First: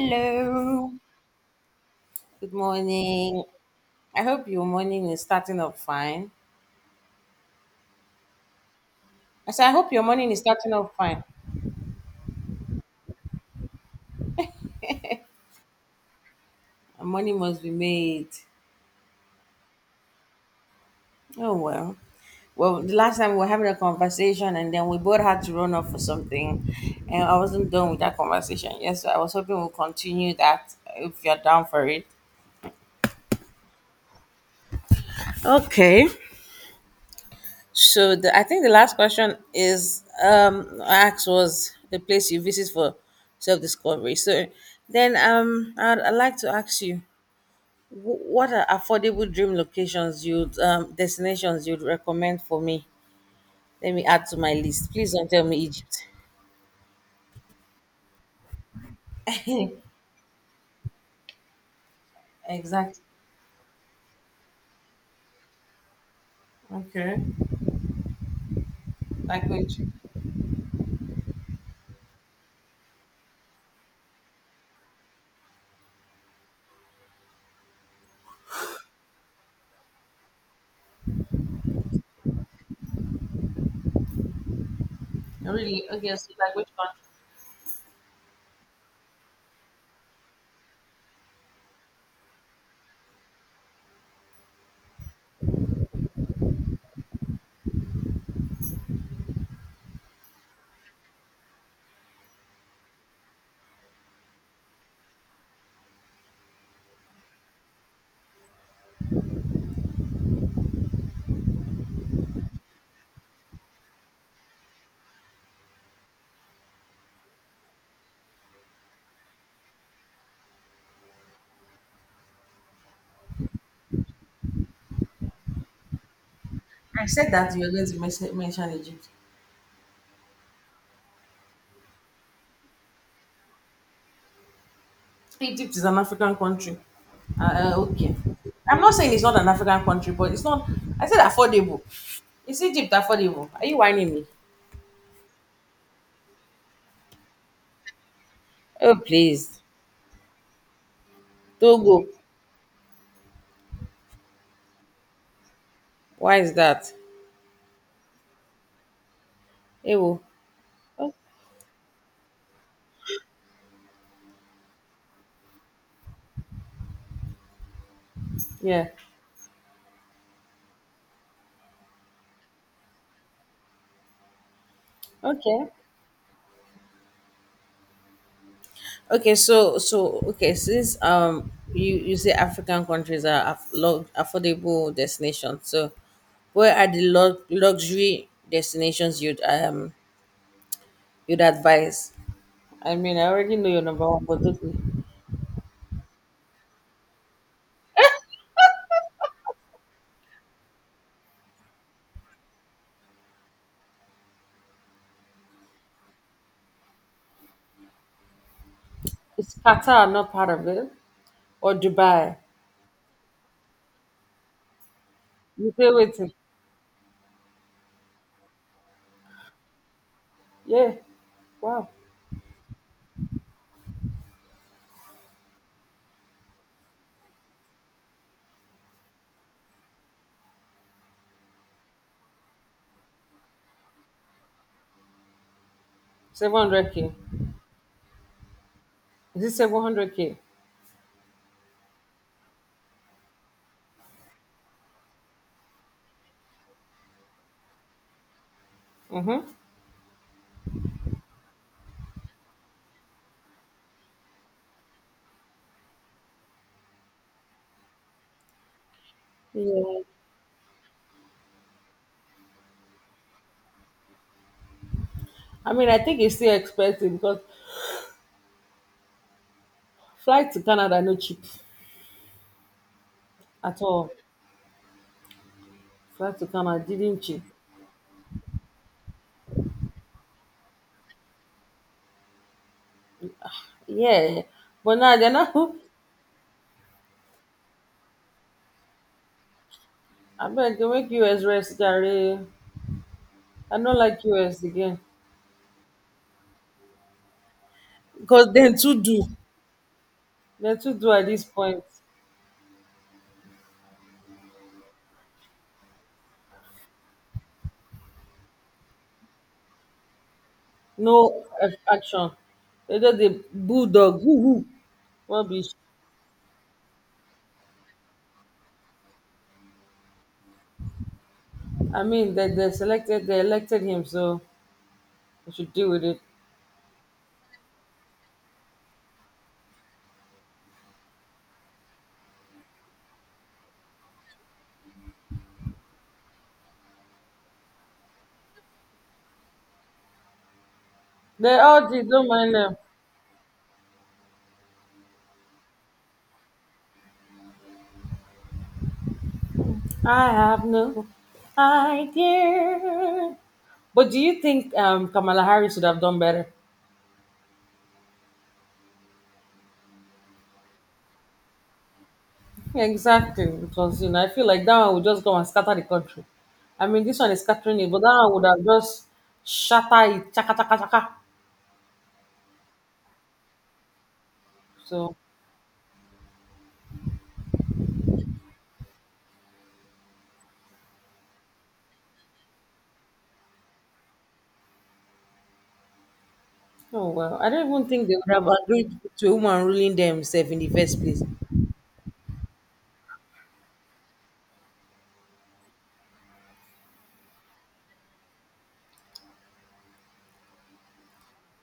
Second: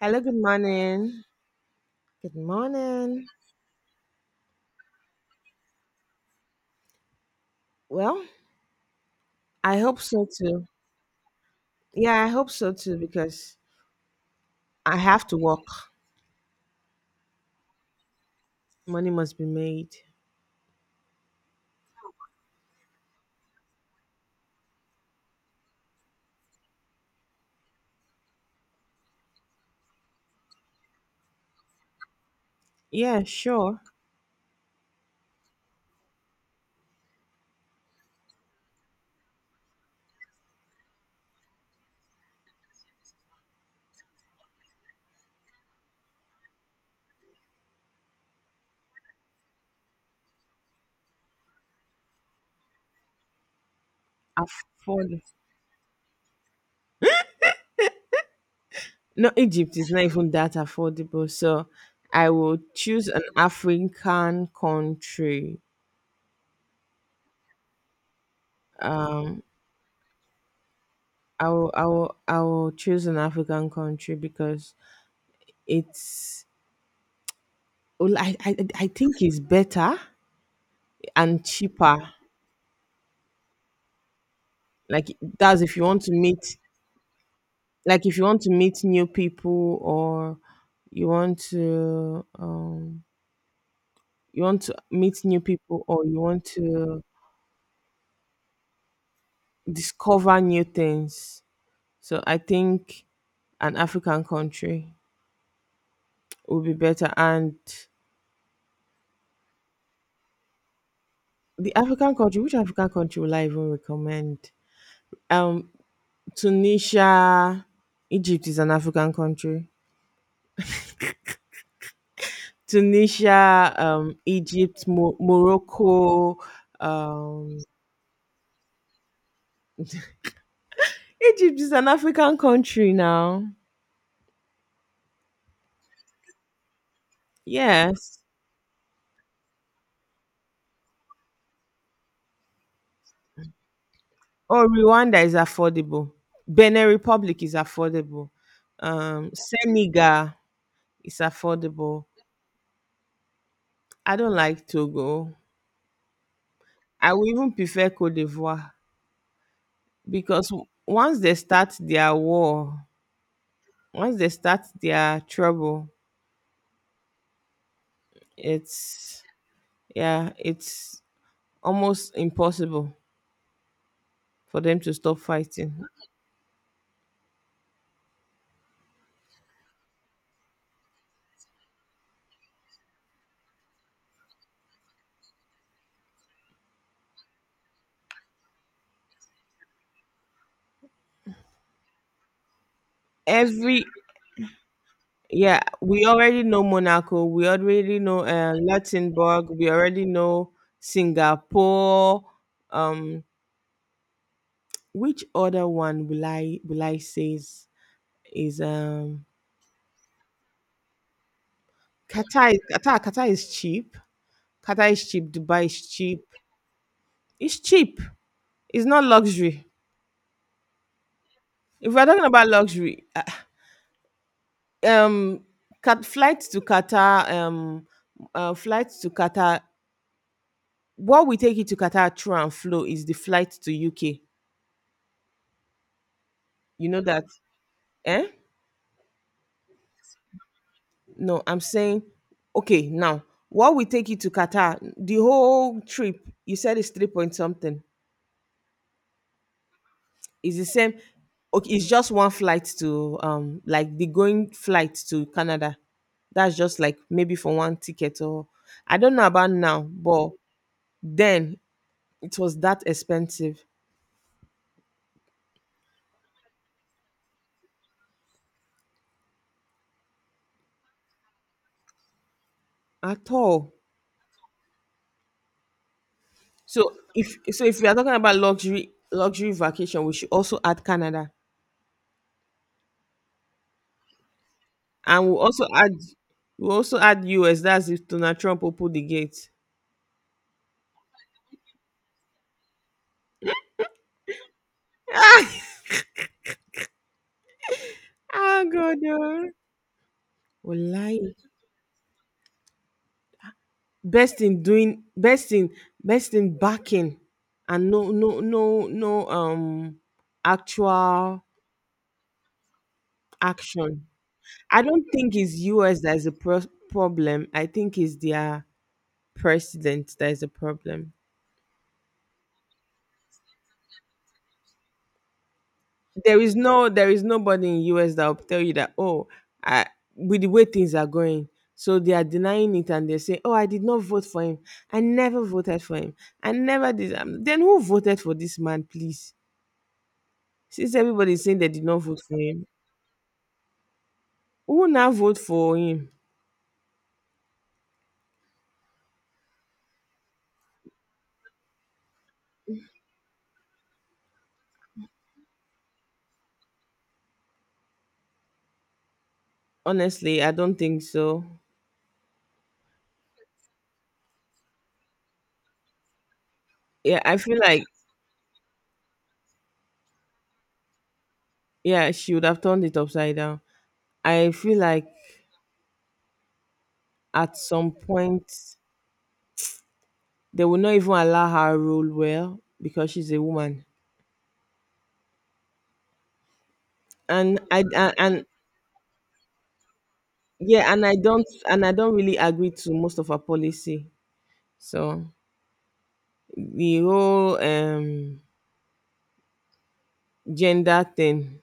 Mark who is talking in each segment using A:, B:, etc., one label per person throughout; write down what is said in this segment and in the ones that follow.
A: Hello, good morning. Good
B: Good
A: morning.
B: morning. I hope your morning is starting off fine.
A: Well,
B: I said, I
A: I
B: hope
A: hope
B: your
A: so
B: morning is
A: too.
B: starting off fine.
A: Yeah, I hope so too because I have to work.
B: A morning must be made.
A: Money must be made.
B: Oh, well. Well, the last time we were having a conversation and then we both had to run off for something. And I wasn't done with that conversation. Yes, so I was hoping we'll continue that if you're down for it.
A: Yeah, sure.
B: Okay. I think the last question is I asked was the place you visit for self discovery. So then I'd like to ask you what are affordable dream locations you'd destinations you'd recommend for me? Let me add to my list. Please
A: Afford.
B: don't tell me Egypt.
A: No, Egypt is not even that affordable. So I will
B: Exactly.
A: choose an African country.
B: Okay.
A: Um,
B: Like which?
A: I will choose an African country because it's, well, I think it's better and cheaper. Like that's if you
B: Really?
A: want to
B: Okay. So like
A: meet
B: which country?
A: like if you want to meet new people or you want to um you want to meet new people or you want to discover new things, so I think an African country would be better. And the African country, which African country will I even recommend? um Tunisia. Egypt is an African country. Tunisia, Egypt, Morocco,
B: I said that
A: um
B: you were going to mention Egypt.
A: Egypt is an African country now.
B: Egypt is an African country. Okay.
A: Yes.
B: I'm not saying it's not an African country, but it's not. I said affordable. Is Egypt affordable? Are you whining me?
A: Or Rwanda is affordable. Benin Republic is affordable.
B: Oh, please.
A: Senegal is
B: Togo.
A: affordable. I don't like Togo.
B: Why is that?
A: I would even prefer Cote d'Ivoire
B: Ewo.
A: because
B: Oh,
A: once they start their war, once they start their trouble,
B: yeah.
A: it's yeah, it's almost impossible for them to stop
B: Okay.
A: fighting.
B: Okay. Okay. Since, you say African countries are affordable destinations. So, where are the luxury destinations you'd advise? I mean, I already know your
A: Every
B: number one, but okay.
A: Yeah, we already know Monaco. We already know Luxembourg. We already know Singapore. Um, which other one will I say is, is um
B: Is Qatar not part of it? Or Dubai?
A: Qatar? Qatar is cheap. Qatar is cheap. Dubai
B: You
A: is
B: pay
A: cheap.
B: waiting.
A: It's cheap. It's not luxury.
B: Yeah. Wow.
A: If we're talking about luxury, um, cat flights to Qatar, flights to Qatar. What we take it to Qatar through and flow is the flight to UK. You know
B: 700K.
A: that? Eh?
B: Is it 700K?
A: No, I'm saying, okay, now what we take you to Qatar, the whole trip, you said it's 3 point something.
B: Mm-hmm.
A: It's the same. Okay, it's just one flight to like the going flight to Canada. That's just like maybe for one ticket or I don't know about now,
B: Yeah.
A: but then it was that expensive
B: I mean, I think it's still expensive because flight to Canada no cheap
A: at all.
B: at all. Flight to
A: So
B: Canada didn't cheap.
A: if we are talking about luxury vacation, we should also add Canada.
B: Yeah. But now
A: And
B: they're not.
A: we'll also add US. That's if Donald Trump opened the gate.
B: I beg they make US rest, Gary. I don't like US again. Because
A: Ah
B: then
A: God.
B: to do.
A: Oh.
B: Then to do at
A: Wallahi.
B: this point.
A: Best in doing, best in, best in backing and
B: No
A: actual
B: action. They just the
A: action.
B: bulldog. Woo-hoo.
A: I don't think
B: What
A: it's
B: be
A: US that is a problem. I think it's their president that is a problem.
B: I mean, they elected him, so we should deal with it.
A: There is no There is nobody in US that will tell you that, oh, I, with the way things are going, so they are denying it and they say, oh, I did not vote for him, I never voted for him, I never did, then who voted for this man, please, since everybody is saying
B: They
A: they did
B: all
A: not
B: did,
A: vote
B: don't
A: for
B: mind
A: him,
B: them.
A: who now vote for him?
B: I have no idea. But do you think Kamala Harris should have done better?
A: Honestly, I don't think so.
B: Exactly, because I feel like that one would just go and scatter the country. I mean, this
A: Yeah,
B: one
A: I
B: is
A: feel
B: scattering
A: like
B: it, but that one would have just shatter it, chaka chaka chaka.
A: yeah, she would have turned it upside down. I feel like
B: So,
A: at some point they will not even allow her rule well because she's a woman.
B: oh well, I
A: and
B: don't
A: I
B: even think
A: and,
B: they would
A: and
B: have agreed to a woman ruling themselves in the
A: yeah,
B: first place.
A: and I don't really agree to most of her policy. So the whole gender thing,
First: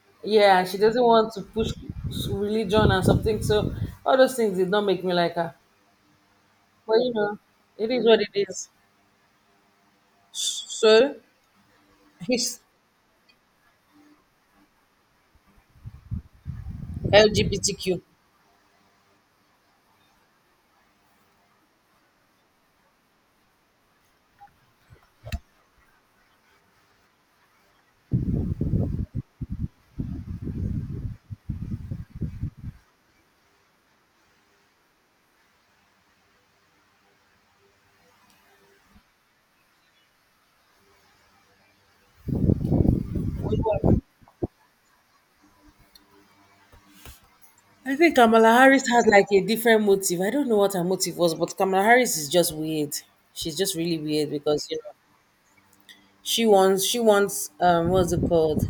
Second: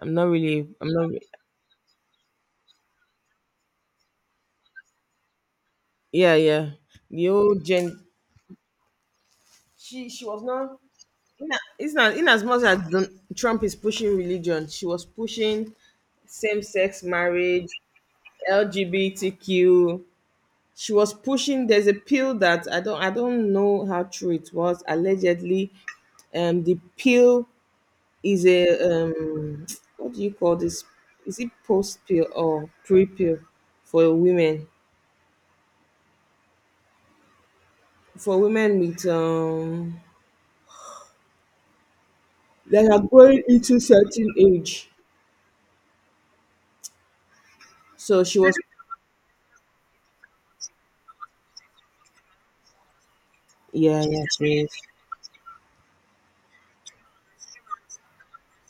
B: Yeah, she
A: I'm
B: doesn't
A: not.
B: want to push religion and something. So all those things did not make me like her.
A: Yeah, yeah.
B: But
A: The whole
B: it
A: gen,
B: is what it is.
A: she was not.
B: So
A: It's not in as
B: he's
A: much as Trump is pushing religion, she was pushing same-sex marriage,
B: LGBTQ.
A: LGBTQ. She was pushing. There's a pill that I don't know how true it was. Allegedly, the pill is a what do you call this? Is it post pill or pre pill for women? For women with that are growing into certain age.
B: I think
A: So she
B: Kamala
A: was
B: Harris had like a different motive. I don't know what her motive was, but Kamala Harris is just weird. She's just really
A: yeah, yeah,
B: weird
A: yes.
B: because she wants, what's it called?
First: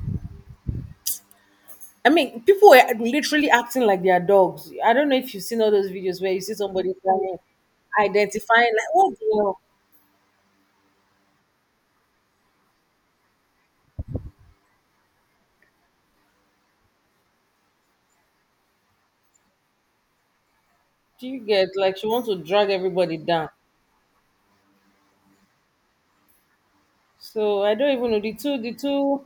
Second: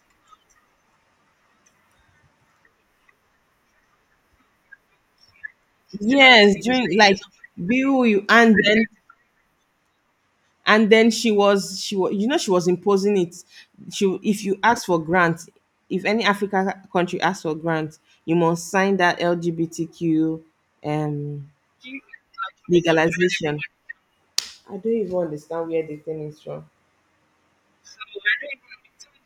B: I mean, people were literally acting like they are dogs. I don't know if you've seen all those videos where you see
A: Yes,
B: somebody
A: during like
B: crying,
A: bill you and
B: identifying
A: then
B: like what the hell?
A: she was, you know, she was imposing it. She, if you ask for grant, if any African country asks for grant, you must sign that LGBTQ
B: Do you
A: um
B: get, like, she wants to drag everybody down?
A: legalization. I don't even understand where the thing is from.
B: So I don't even know, the two the two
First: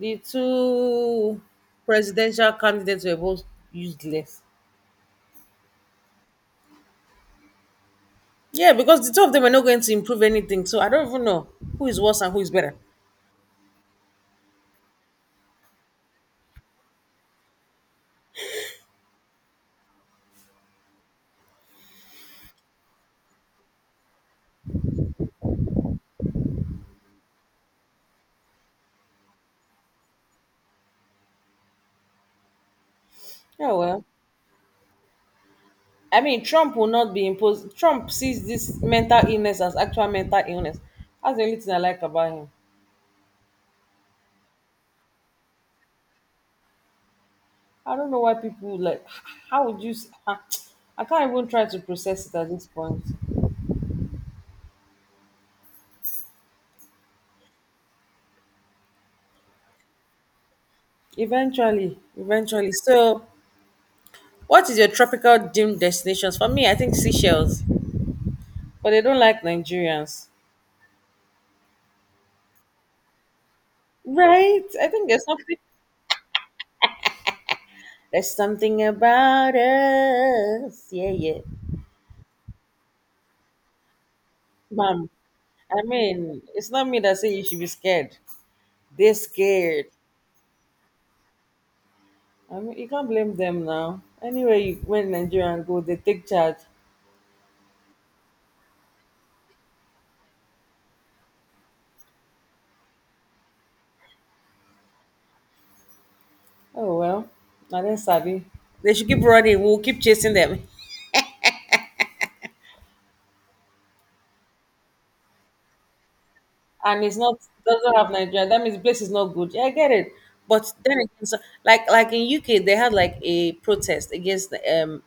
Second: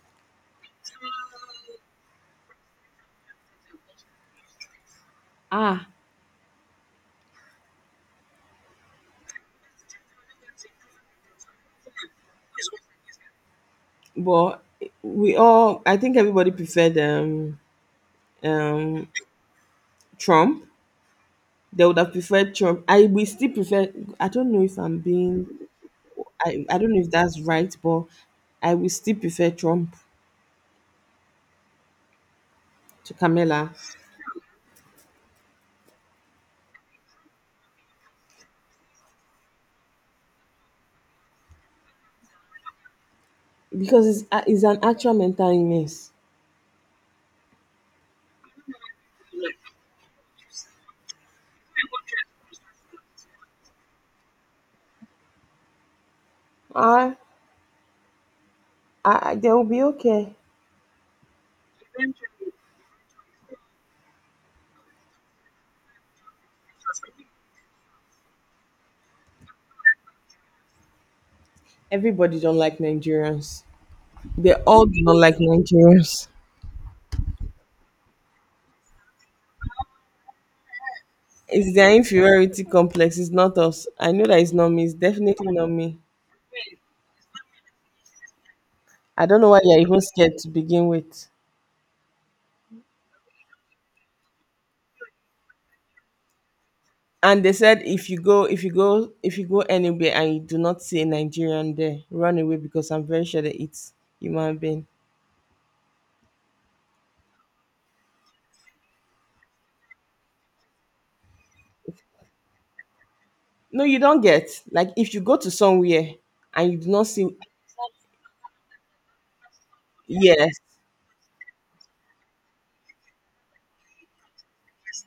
B: the two presidential candidates were both useless.
A: Ah,
B: Yeah, because the two of them are not going to improve anything, so I don't even know who is worse and who is better.
A: but I think everybody preferred um, Trump. They would have preferred Trump. I we still prefer, I don't know if I'm being, I don't know if that's right, but I will still prefer Trump to Camilla
B: Oh well, I mean, Trump will not be imposed. Trump sees this mental illness as actual mental illness. That's the only thing I like about him.
A: because it's an actual mental illness.
B: I don't know why people like, how would you? I I can't even try to process it at this point.
A: Ah, ah, they will be okay.
B: Eventually, so what is your tropical dream destinations? For me, I think Seychelles, but they don't like Nigerians.
A: Everybody don't like Nigerians. They
B: Right?
A: all
B: I
A: do
B: think
A: not
B: there's
A: like
B: something
A: Nigerians.
B: there's something about us. Yeah, yeah.
A: It's their inferiority complex. It's not us. I know that it's not me. It's
B: Mom,
A: definitely not
B: I
A: me.
B: mean, it's not me that say you should be scared. They're
A: I don't know why you're
B: scared.
A: even scared to begin with.
B: I mean, you can't blame them now. Anyway, when Nigerians go, they take charge.
A: And they said if you go anywhere and you do not see a Nigerian there, run away because I'm very sure they eat human being.
B: Oh well, now then, savvy. They should keep running. We'll keep chasing them.
A: No, you don't get. Like if you go to somewhere and you do
B: And
A: not
B: it's
A: see,
B: not, doesn't have Nigeria, that means the place is not good. Yeah, I get it.
A: yes.
B: But then again, so, like in UK, they had like a protest against the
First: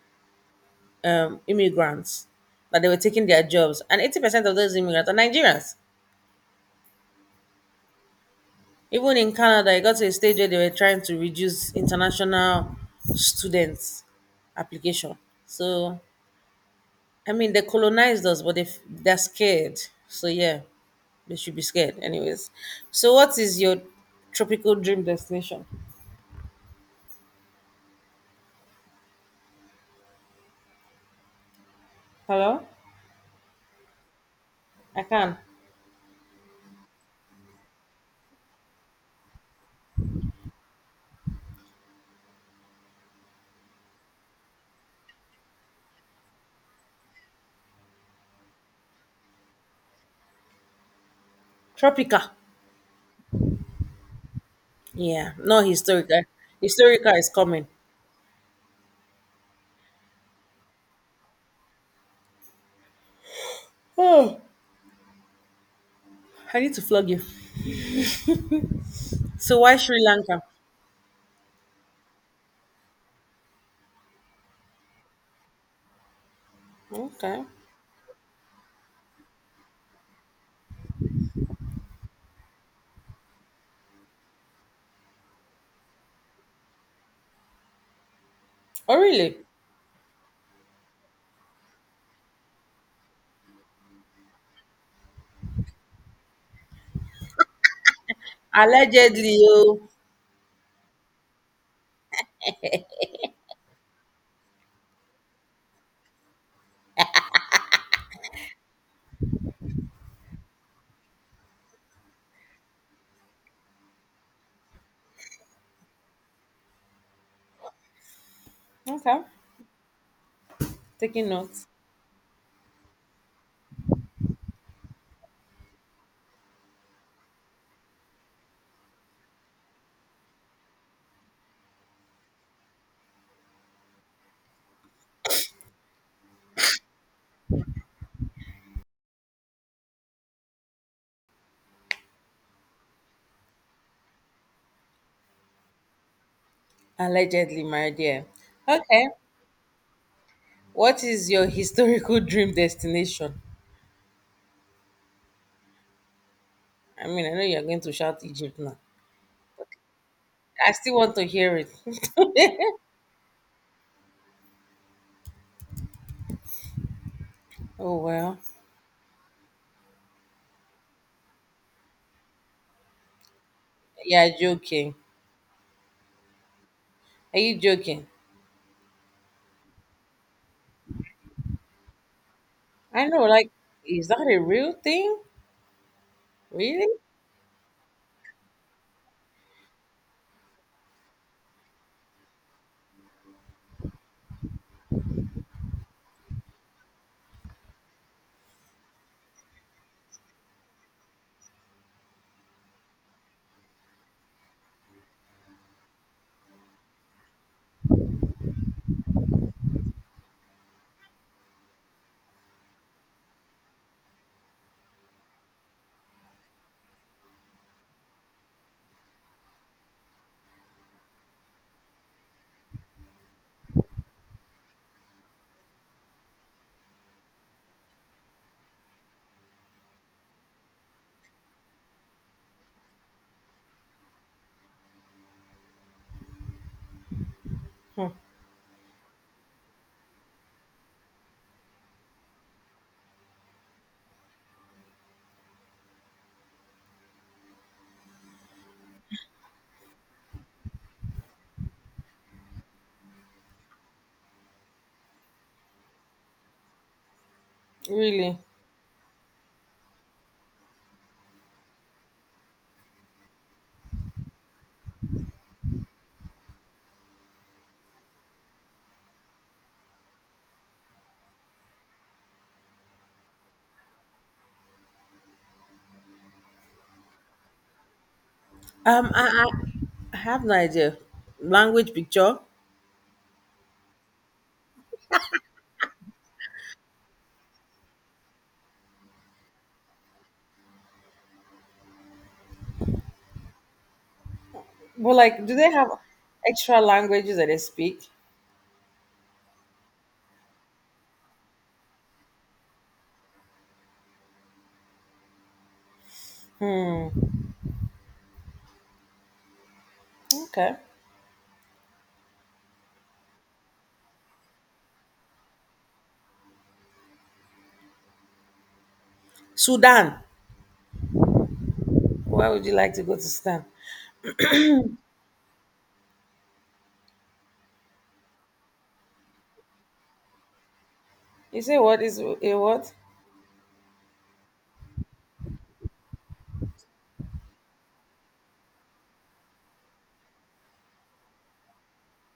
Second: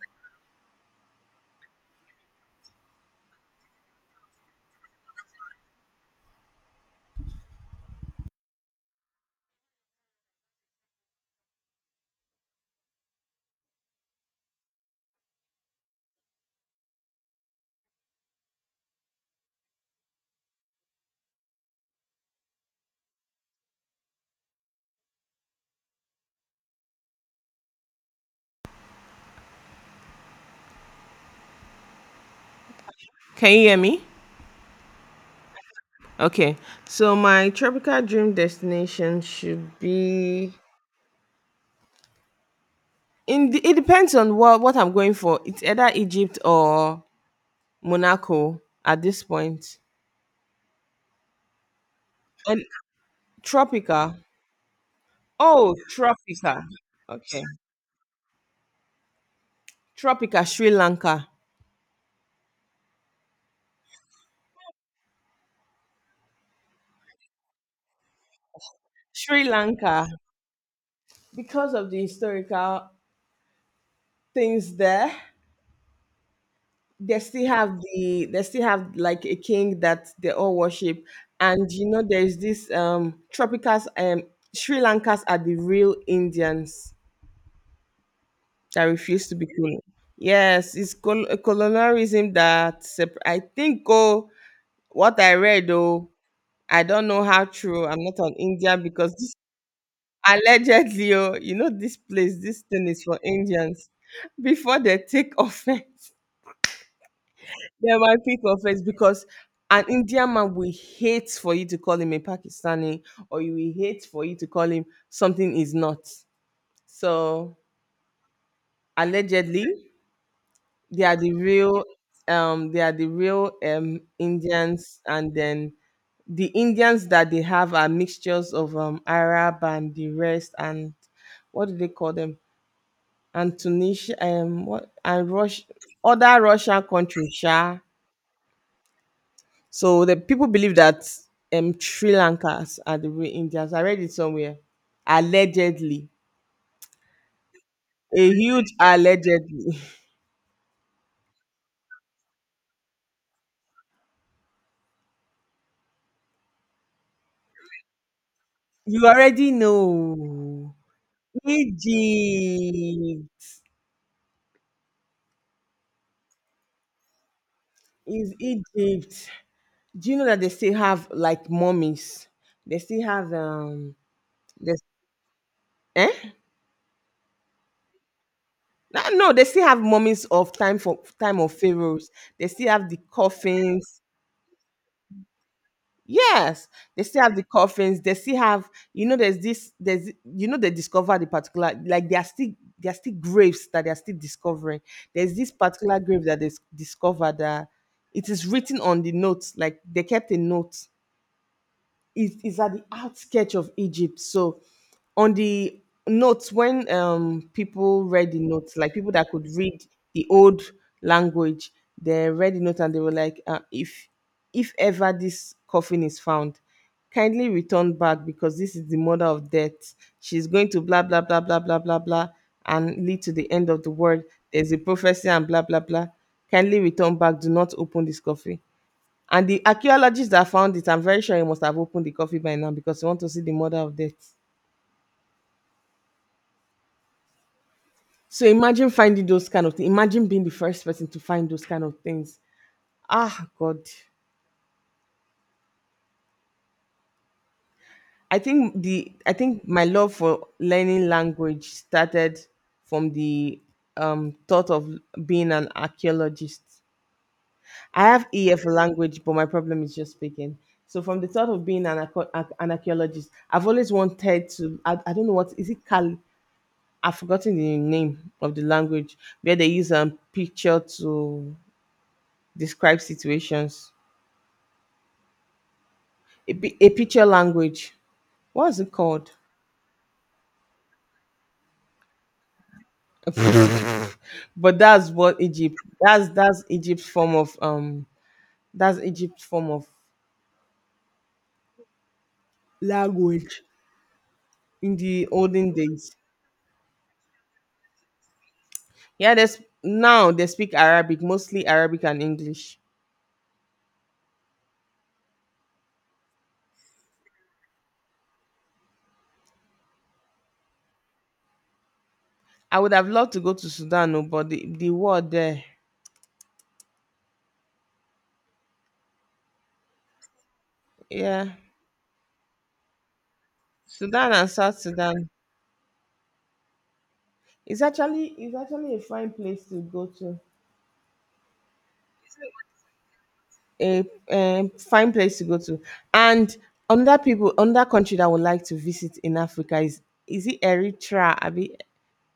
B: immigrants that they were taking their jobs, and 80% of those immigrants are Nigerians. Even in Canada, it got to a stage where they were trying to reduce international students application. So I mean, they colonized us, but they're scared. So yeah, they should be scared, anyways. So what is your tropical dream destination? Hello?
A: Can you hear me?
B: I can.
A: Okay. So my tropical dream destination should be in. It depends on what I'm going for. It's either Egypt or Monaco at this point.
B: Tropica.
A: And Tropica.
B: Yeah, no,
A: Oh,
B: historical.
A: Tropica.
B: Historical is
A: Okay.
B: coming.
A: Tropica, Sri Lanka.
B: Oh, I need to flog you.
A: Sri
B: So why Sri
A: Lanka,
B: Lanka?
A: because of the historical things there,
B: Okay.
A: they still have like a king that they all worship. And you know, there's this Tropicas Sri Lankas are the real Indians that
B: Oh
A: refuse to
B: really?
A: be cool. Yes, it's colonialism that I think, oh, what I read though, I don't know how true. I'm not on India because this
B: Allegedly, oh.
A: allegedly, oh, you know, this place, this thing is for Indians. Before they take offense, they might take offense because an Indian man will hate for you to call him a Pakistani, or you will hate for you to call him something is not. So
B: Okay.
A: allegedly, they are
B: Taking
A: the
B: notes.
A: real, they are the real Indians, and then the Indians that they have are mixtures of Arab and the rest, and what do they call them? And Tunisia, what, and Russia, other Russian countries, sha. So the people believe that Sri Lankas are the real Indians. I read it somewhere, allegedly,
B: Allegedly, my dear.
A: a huge
B: Okay.
A: allegedly.
B: What is your historical dream destination? I mean, I know you're going to shout Egypt now.
A: You already
B: I
A: know
B: still want to hear it.
A: Egypt
B: Oh
A: is
B: well.
A: Egypt. Do you know that they still have like mummies? They still have
B: Yeah,
A: There's,
B: joking.
A: eh?
B: Are you joking?
A: Ah, no, they still have moments of time for time of pharaohs. They still have the
B: I know, like,
A: coffins.
B: is that a real thing?
A: Yes,
B: Really?
A: they still have the coffins. They still have, you know, you know, they discover the particular, like they are still, there are still graves that they are still discovering. There's this particular grave that they discovered that it is written on the notes, like they kept a note is at the outskirts of Egypt. So on the notes, when people read the notes, like people that could read the old language, they read the note and they were like, if ever this coffin is found, kindly return back because this is the mother of death. She's going to blah blah blah blah blah blah blah and lead to the end of the world. There's a prophecy and blah blah blah. Kindly return back. Do not open this coffin. And the archaeologists that found it, I'm very sure he must have opened the coffee by now because he want to see the mother of death.
B: Hmm,
A: So imagine finding those kind of things. Imagine being the first person to find those kind of things. Ah, God. I think my love for learning language started from the thought of being an archaeologist. I have
B: really?
A: ear for language, but my problem is just speaking. So from the thought of being an, an archaeologist, I've always wanted to. I don't know what is it. I've forgotten the name of the language where they use a picture to describe situations. A picture language. What's it
B: Um, I,
A: called?
B: I I have no idea. Language picture?
A: But that's what Egypt. That's Egypt's form of That's Egypt's form of language in
B: But
A: the
B: like, do
A: olden
B: they have
A: days.
B: extra languages that they speak?
A: Yeah, there's now they speak Arabic, mostly Arabic and English.
B: Hmm. Okay.
A: I would have loved to go to Sudan, oh, but the war there.
B: Sudan.
A: Yeah.
B: Why would you like to go to Sudan?
A: Sudan and South Sudan. It's actually a fine place to go to.
B: You say what is a what?
A: A fine place to go to. And another country that I would like to visit in Africa is it Eritrea? I mean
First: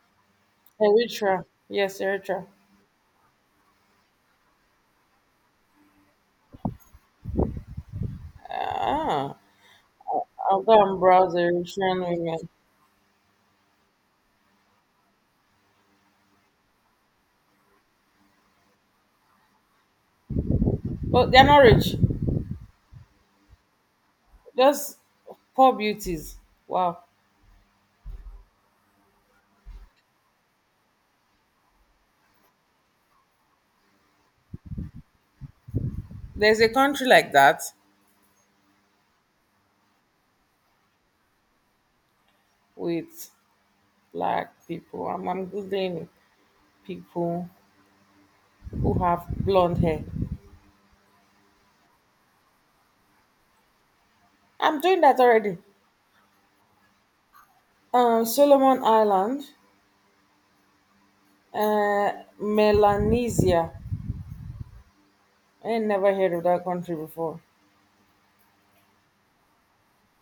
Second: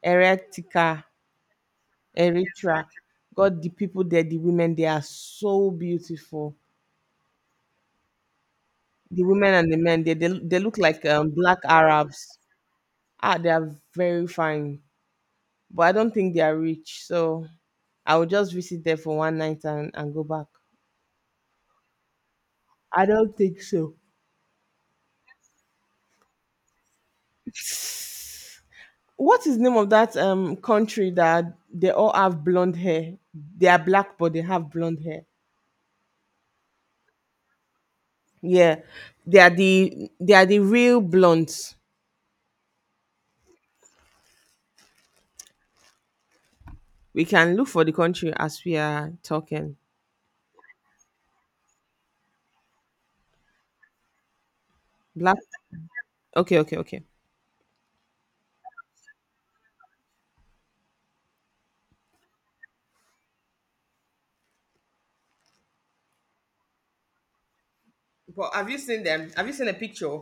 A: Eretica,
B: Eritrea. Yes, Eritrea.
A: Eritrea. God, the people there, the women, they are so beautiful. The
B: Ah,
A: women and the men, they
B: I'll
A: look
B: go and
A: like
B: browse
A: black
B: Eritrean
A: Arabs.
B: women.
A: Ah, they are very fine. But I don't think they are rich. So I will just visit there for one night and go back.
B: But they're not rich.
A: I don't think so.
B: Just poor beauties. Wow.
A: What is the name of that country that they all have blonde hair? They are black, but they have blonde hair.
B: There's a country like that
A: Yeah, they are the real blondes.
B: with black people. I'm googling it.
A: We
B: People
A: can look for the country as we
B: who
A: are
B: have
A: talking.
B: blonde hair. I'm doing that
A: Black.
B: already.
A: Okay, okay, okay.
B: Solomon Island, uh, Melanesia. I ain't never heard of that country before.
A: But have you seen them? Have you seen a picture?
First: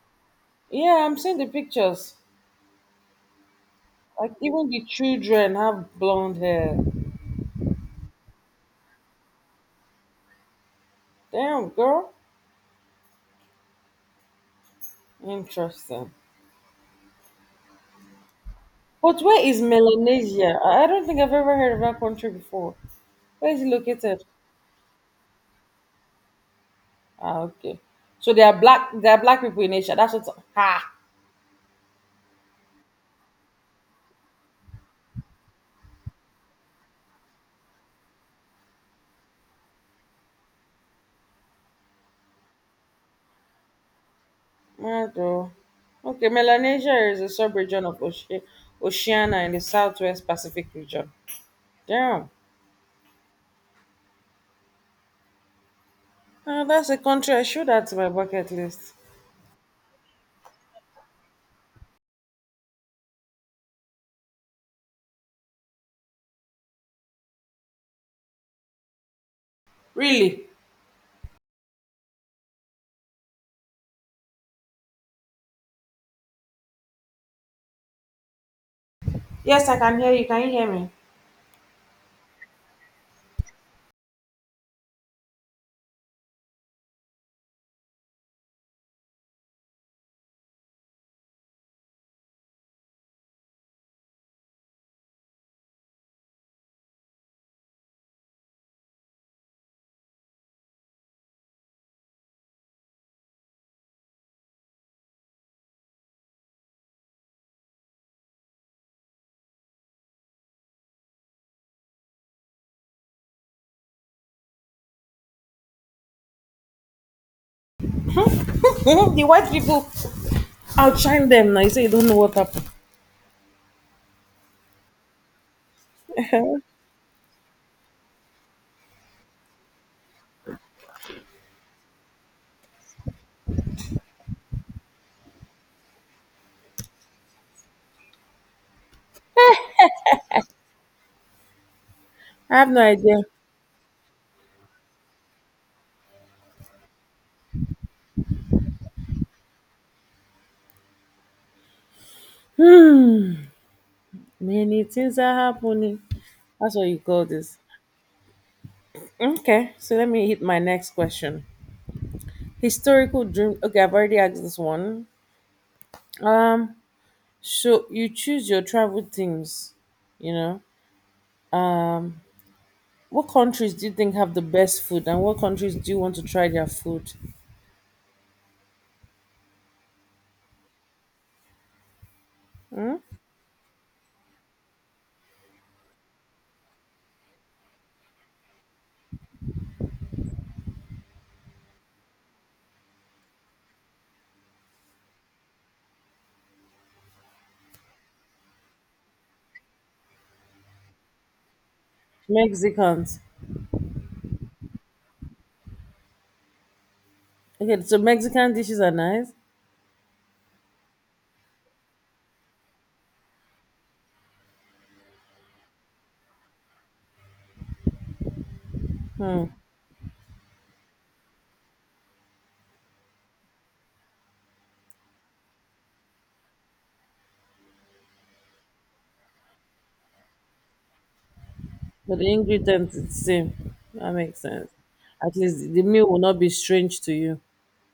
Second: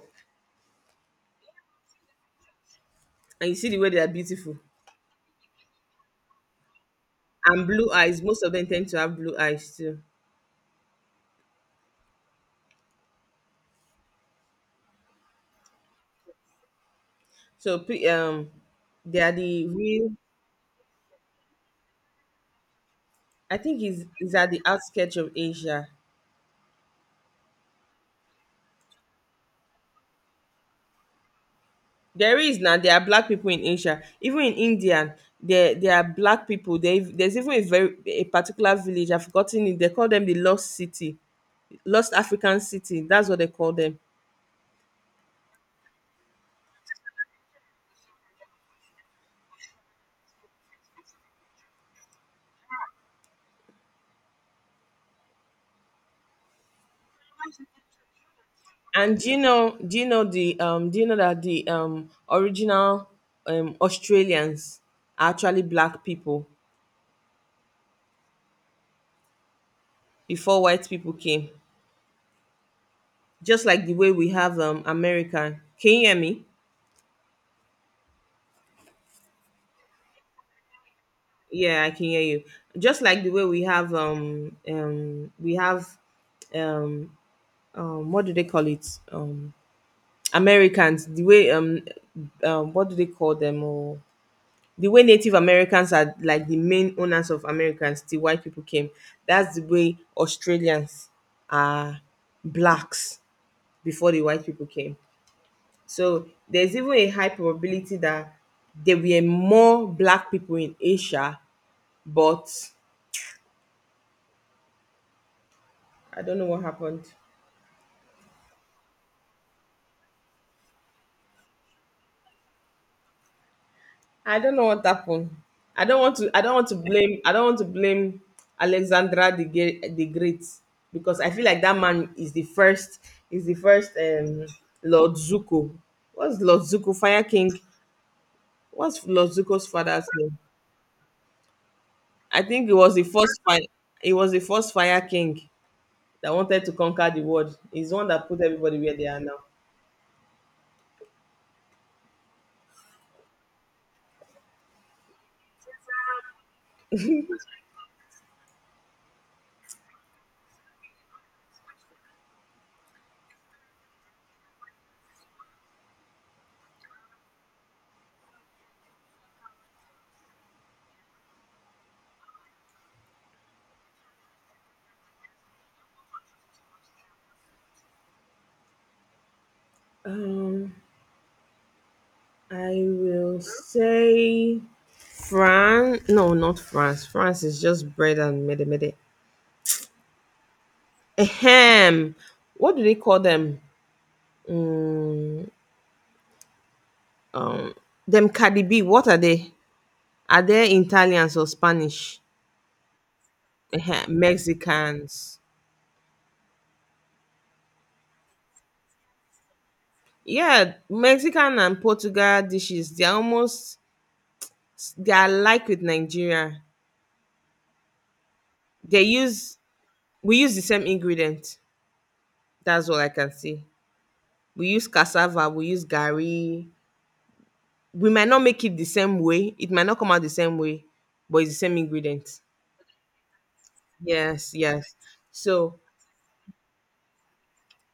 B: Yeah, I'm seeing the pictures.
A: And you see the way they are
B: Like
A: beautiful
B: even the children have blonde hair.
A: and blue eyes. Most of them tend to have blue eyes too.
B: Damn, girl. Interesting.
A: So pe- um, they
B: But
A: are
B: where is
A: the real.
B: Melanesia? I don't think I've ever heard of that country before. Where
A: I
B: is it
A: think is
B: located?
A: is at the outskirts of Asia.
B: Ah, okay. So there are black people in Asia. That's what. Ha!
A: There is now. There are black people in Asia. Even in India, there are black people. There's even a very a particular village. I've forgotten it. They call them the Lost City, Lost African City. That's what they call them.
B: Mado. Okay, Melanesia is a sub-region of Oceania in the Southwest Pacific region. Damn. Ah, that's a country I should add to my bucket list.
A: And do you know? Do you know the um? Do you know that the original Australians are actually black people
B: Really?
A: before white people came? Just like the way we have America. Can you hear me?
B: Yes, I can hear you. Can you hear me?
A: Yeah, I can hear you. Just like the way we have um what do they call it um americans, the way what do they call them, or the way native americans are like the main owners of americans, the white people came. That's the way australians are blacks before the white people came. So there's even a high probability that there were more black people in asia, but I don't know what happened.
B: The white people outshine them now. You say you don't know what happened.
A: I don't know what happened. I don't want to. I don't want to blame. I don't want to blame Alexandra the Great because I feel like that man is the first. Is the first Lord Zuko. What's Lord Zuko? Fire King. What's Lord Zuko's father's name? I
B: I
A: think
B: have
A: it
B: no
A: was the
B: idea.
A: first fire. It was the first Fire King that wanted to conquer the world. He's the one that put everybody where they are now.
B: Hmm. Many things are happening. That's what you call this. Okay, so let me hit my next question. Historical dream. Okay, I've already asked this one. Um, So you choose your travel things, you know. What countries do you think have the best food and what countries do you want to try their food?
A: Um, I will say France. No, not France. France is just bread and mede mede. Ahem. What do they call them? Um, them Cardi B. What are they? Are they Italians or Spanish?
B: Mexicans.
A: Ahem. Mexicans.
B: Okay, so Mexican dishes are nice.
A: Yeah, Mexican and Portugal dishes. They're almost they are like with Nigeria. They
B: Hmm.
A: use we use the same ingredient. That's all I can say. We use cassava. We use gari. We might not make it the same way. It might not come out the same way, but it's the same
B: But the
A: ingredient.
B: ingredients it's the same. That makes
A: Yes,
B: sense.
A: yes.
B: At least
A: So
B: the meal will not be strange to you.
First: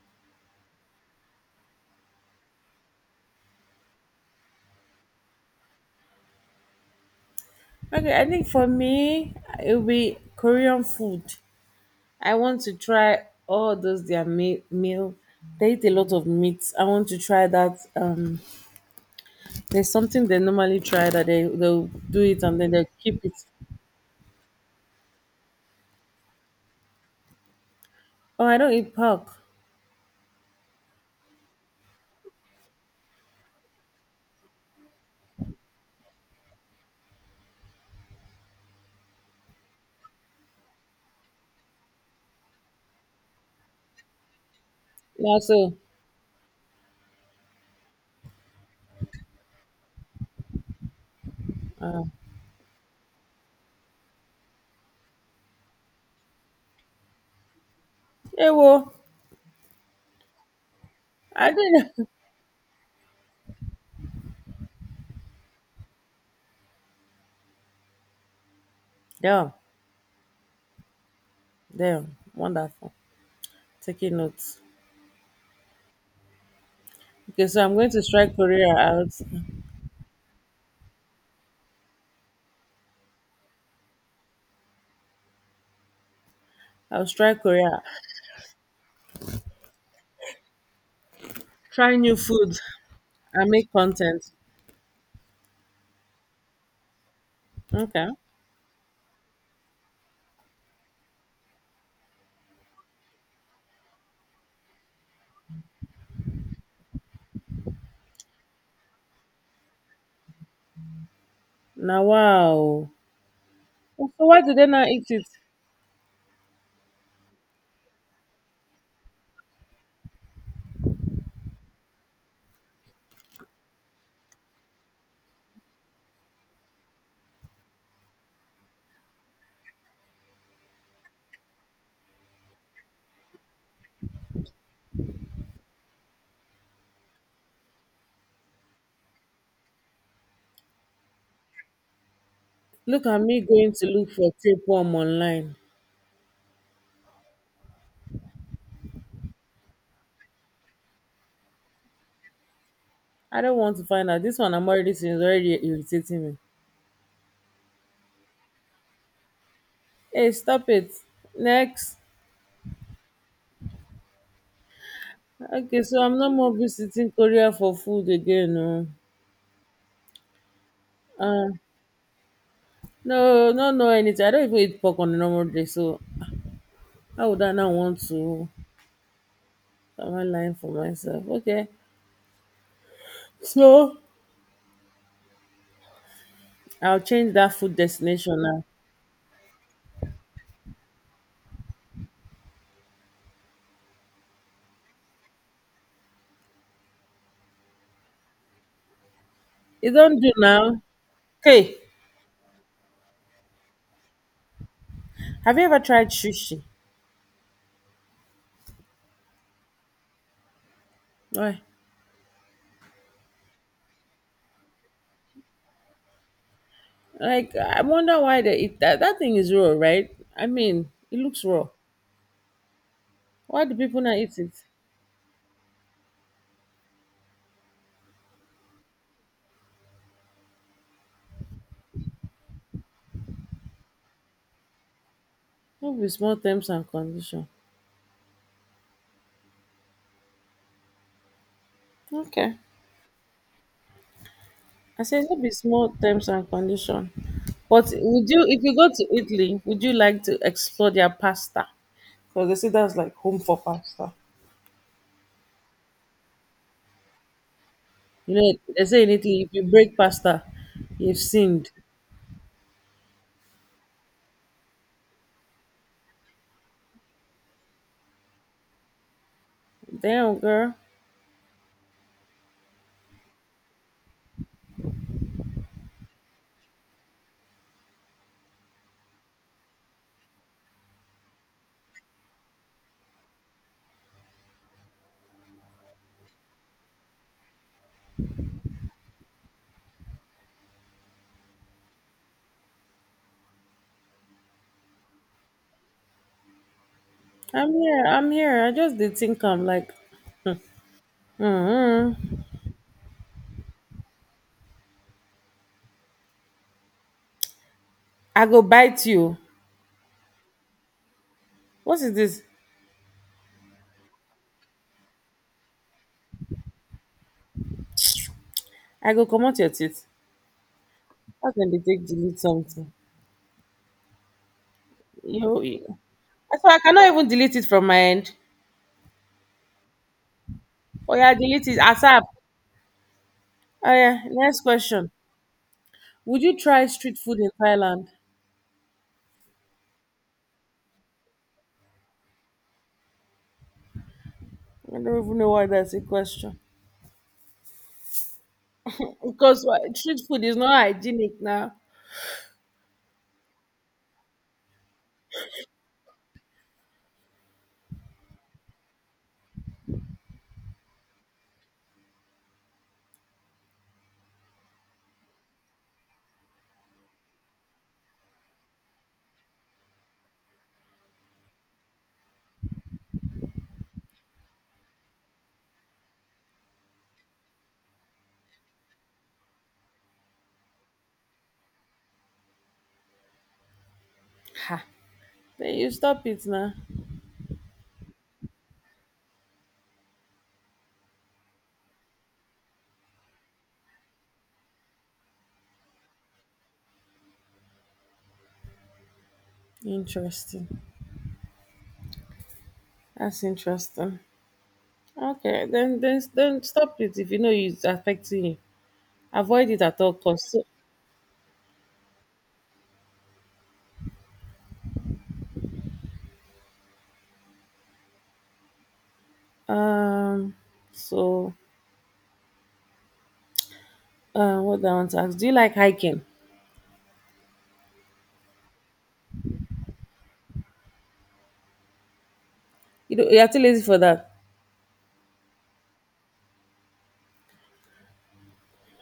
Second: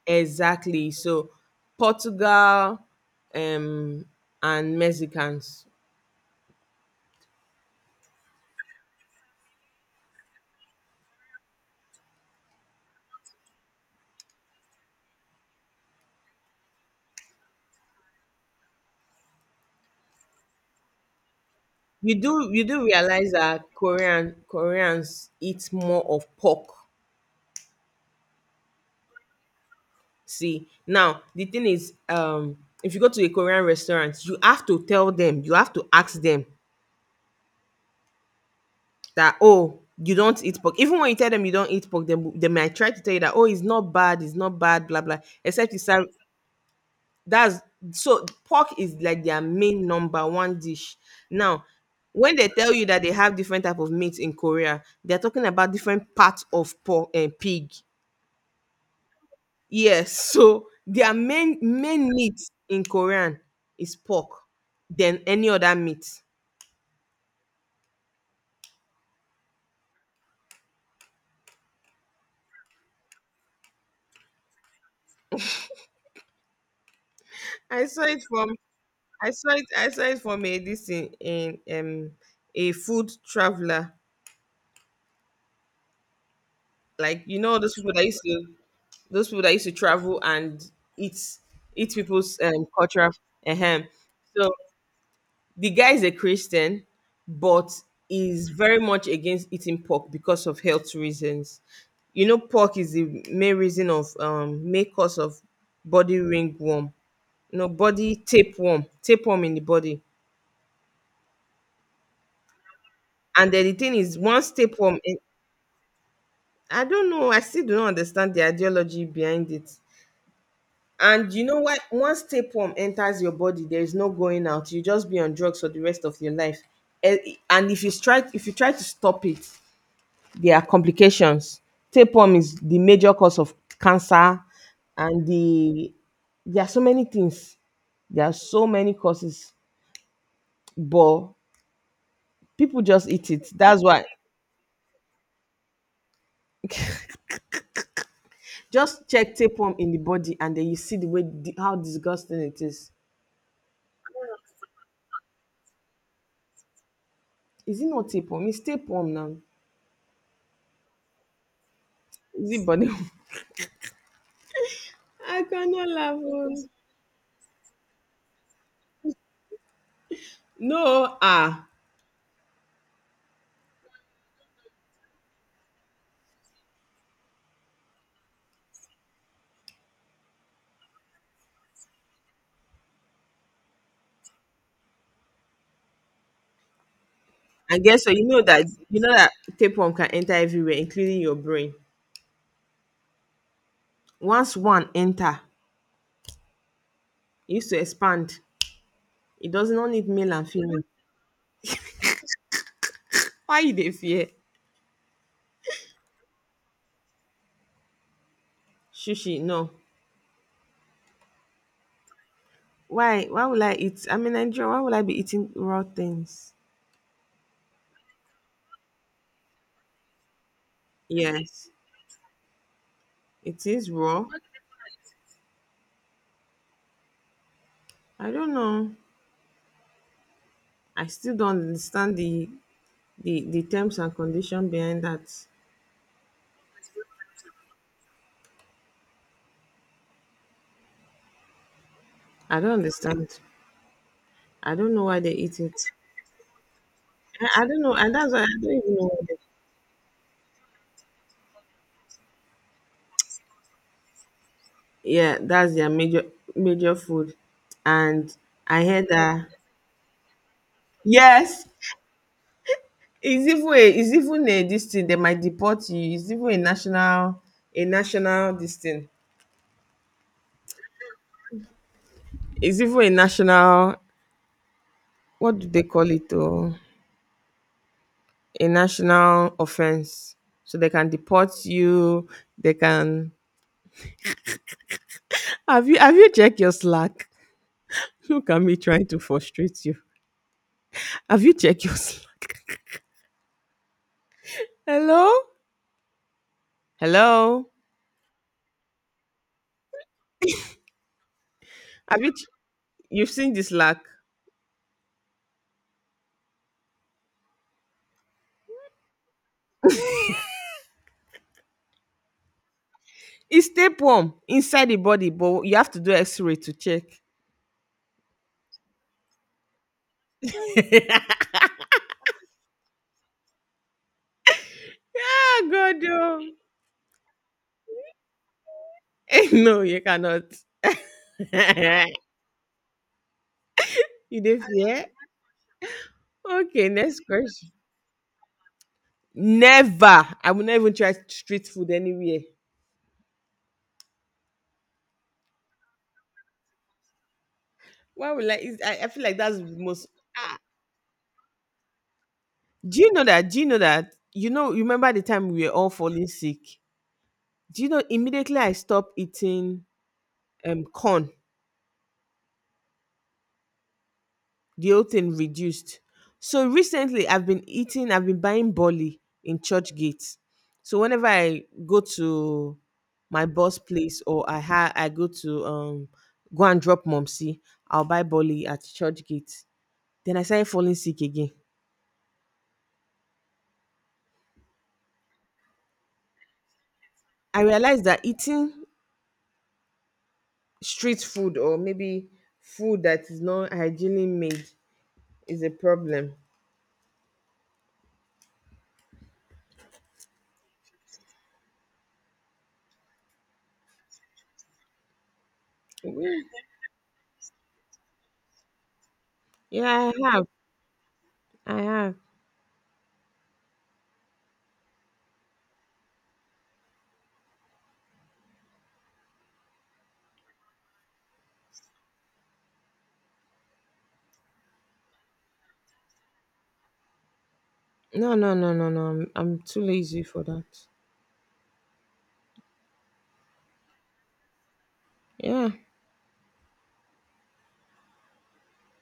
A: exactly. So Portugal um and Mexicans.
B: Okay, I think for me it'll be Korean food. I want to try all those their meal. They eat a lot of meat. I want to try that. There's something they normally try that they'll do it and
A: You
B: then
A: do
B: they keep
A: realize
B: it.
A: that Koreans eat more of pork.
B: Oh, I don't eat pork.
A: See, now the thing is, if you go to a Korean restaurant, you have to tell them, you have to ask them that, oh, you don't eat pork. Even when you tell them you don't eat pork, they might try to tell you that, oh, it's not bad, blah blah.
B: Yeah,
A: Except
B: so
A: you serve, that's, so pork is like their main number one dish now. When they tell you that they have different type of meat in Korea, they're talking about different parts of pork and pig.
B: hey, well,
A: Yes. So their
B: I
A: main
B: didn't.
A: main meat in Korean is pork than any other meat.
B: Yeah, damn, wonderful. Taking notes. Okay, so I'm
A: i
B: going to
A: saw it
B: strike
A: from
B: Korea out.
A: I saw it from a this in, in a food traveler,
B: I'll
A: like you
B: strike
A: know all those
B: Korea.
A: people that used to, those people that used to travel and eat eat
B: Try new
A: people's
B: food
A: cultural.
B: and make
A: uh
B: content.
A: So the guy is a Christian, but
B: Okay.
A: is very much against eating pork because of health reasons. You know, pork is the main reason of main cause of body ringworm. No, body tapeworm, tapeworm in the body.
B: Now, wow.
A: And then the thing
B: So
A: is,
B: why
A: once
B: do they not
A: tapeworm,
B: eat it?
A: I don't know. I still do not understand the ideology behind it. And you know what? Once tapeworm enters your body, there is no going out. You just be on drugs for the rest of your life. Eh, and if you try to stop it, there are complications. Tapeworm is the major cause of cancer, and there are so many things. There are so many causes, but people
B: Look
A: just
B: at
A: eat
B: me
A: it.
B: going
A: That's
B: to
A: why.
B: look for tapeworm online.
A: Just check tapeworm in the body, and then you see the way how disgusting it is.
B: I don't want to find out. This one I'm already seeing is already irritating me.
A: Is it not tapeworm? It's tapeworm now.
B: Hey, stop it. Next.
A: Is it body? I
B: Okay,
A: cannot
B: so I'm
A: laugh,
B: not
A: oh.
B: more visiting Korea for food again. No,
A: No,
B: uh,
A: ah,
B: no, no, no, anything. I don't even eat pork on a normal day, so how would I now want to? Am I lying for myself? Okay, so I'll change that food
A: I guess so.
B: destination now.
A: You know that tapeworm can enter everywhere, including your brain. Once one enter, it used to expand. It does not
B: You
A: need
B: don't
A: male
B: do
A: and
B: now.
A: female.
B: Hey,
A: Why you dey fear?
B: have you ever tried sushi?
A: Shushi, no.
B: Why?
A: Why? Why would I eat? I mean, Nigeria. Why would I be eating raw things?
B: Like, I wonder why they eat that. That thing is raw, right? I mean, it looks raw.
A: Yes, it
B: Why do
A: is
B: people not
A: raw.
B: eat it?
A: I don't know. I still don't understand the terms and condition behind that.
B: Maybe small terms and condition. Okay.
A: I don't understand. I don't know
B: I
A: why
B: said
A: they
B: no be
A: eat it.
B: small terms and condition.
A: I don't
B: But
A: know, and
B: would
A: that's why
B: you,
A: I
B: if
A: don't
B: you go
A: even know.
B: to
A: What they-
B: Italy, would you like to explore their pasta? Because they say that's like home for pasta.
A: yeah, that's their major major food, and
B: You know,
A: I
B: they say
A: heard
B: in Italy,
A: that
B: if you break pasta, you've
A: yes,
B: sinned.
A: it's even a this thing, they might deport you. It's even a national this thing.
B: Damn, girl,
A: It's even a national what do they call it? Oh, a national offense. So they can deport you. They can. Have you checked your Slack? Look at me trying to frustrate you. Have you checked your Slack? Hello. Hello.
B: I'm here. I'm here. I just did think I'm like,
A: Have you
B: mm
A: ch- you've seen this lack?
B: I go bite you. What is this?
A: It's tapeworm inside the body, but you have to do X-ray to check.
B: I go come out your teeth. How can they take delete something?
A: Ah,
B: You, you.
A: God, oh.
B: So I cannot even delete it from my end.
A: No, you cannot.
B: Oh yeah, delete it. ASAP. Oh yeah.
A: You
B: Next
A: did fear?
B: question. Would you try
A: Okay,
B: street
A: next
B: food in
A: question.
B: Thailand?
A: Never. I will not even try street food anywhere.
B: I don't even know why that's a question.
A: Why would I? It's- I feel like that's
B: Because
A: the most.
B: street food is
A: Ah.
B: not hygienic now.
A: Do you know that? Do you know that? You know, you remember the time we were all falling sick? Do you know? Immediately I stopped eating corn, the whole thing reduced. So recently, I've been buying bali in church gates. So whenever I go to my boss place, or I go to go and drop momsi, I'll buy bali at church gates. Then I started falling sick again.
B: Ha. Then you stop it now.
A: I realized that eating street food, or maybe food that is not hygienically made, is a problem.
B: Interesting. That's interesting. Okay, then stop it if you know it's affecting you. Avoid it at
A: Yeah,
B: all
A: I have.
B: costs. So,
A: I have.
B: um, so what do I want to ask? Do you like hiking?
A: No, no, no, no, no. I'm too lazy for that.
B: You know, you're too lazy for that.
A: Yeah.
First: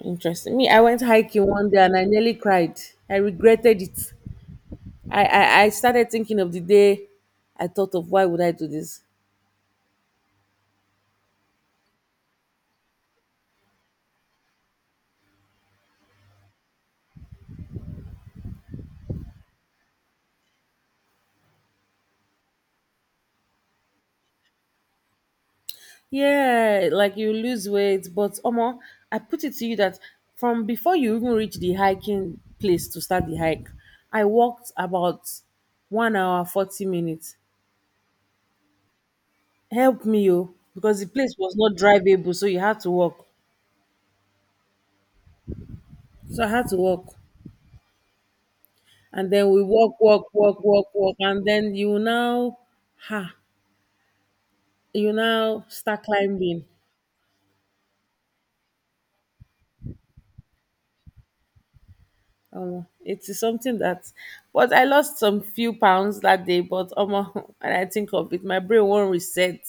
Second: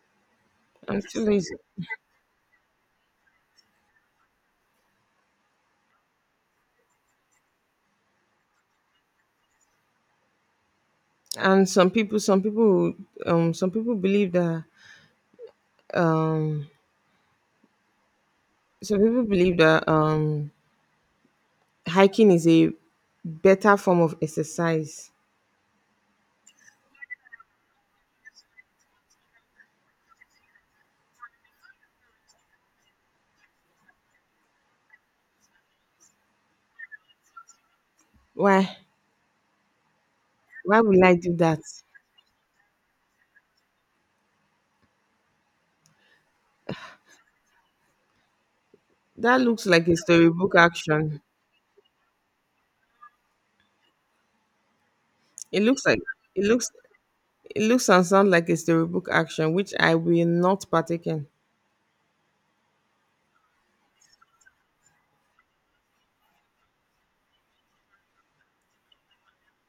B: Interesting. Me, I
A: And
B: went
A: still
B: hiking
A: is.
B: one day and I nearly cried. I regretted it. I started thinking of the day I thought of why would I do this?
A: And some people believe that um some people believe that um hiking is a better form of exercise.
B: Yeah, like you lose weight, but Omo, I put it to you that from before you even reach the hiking place to start the hike, I walked about 1 hour 40 minutes.
A: Why?
B: Help me, yo,
A: Why
B: because
A: will
B: the
A: I do
B: place was
A: that?
B: not drivable, so you had to walk. So I had to walk, and
A: That
B: then we
A: looks like a
B: walk, walk,
A: storybook
B: walk, walk, walk,
A: action.
B: and then you now, ha, you
A: it
B: now
A: looks like
B: start
A: it
B: climbing.
A: looks it looks and sounds like a storybook action which I will not partake in.
B: It is something that, but I lost some few pounds that day. But when I think of it, my brain won't reset.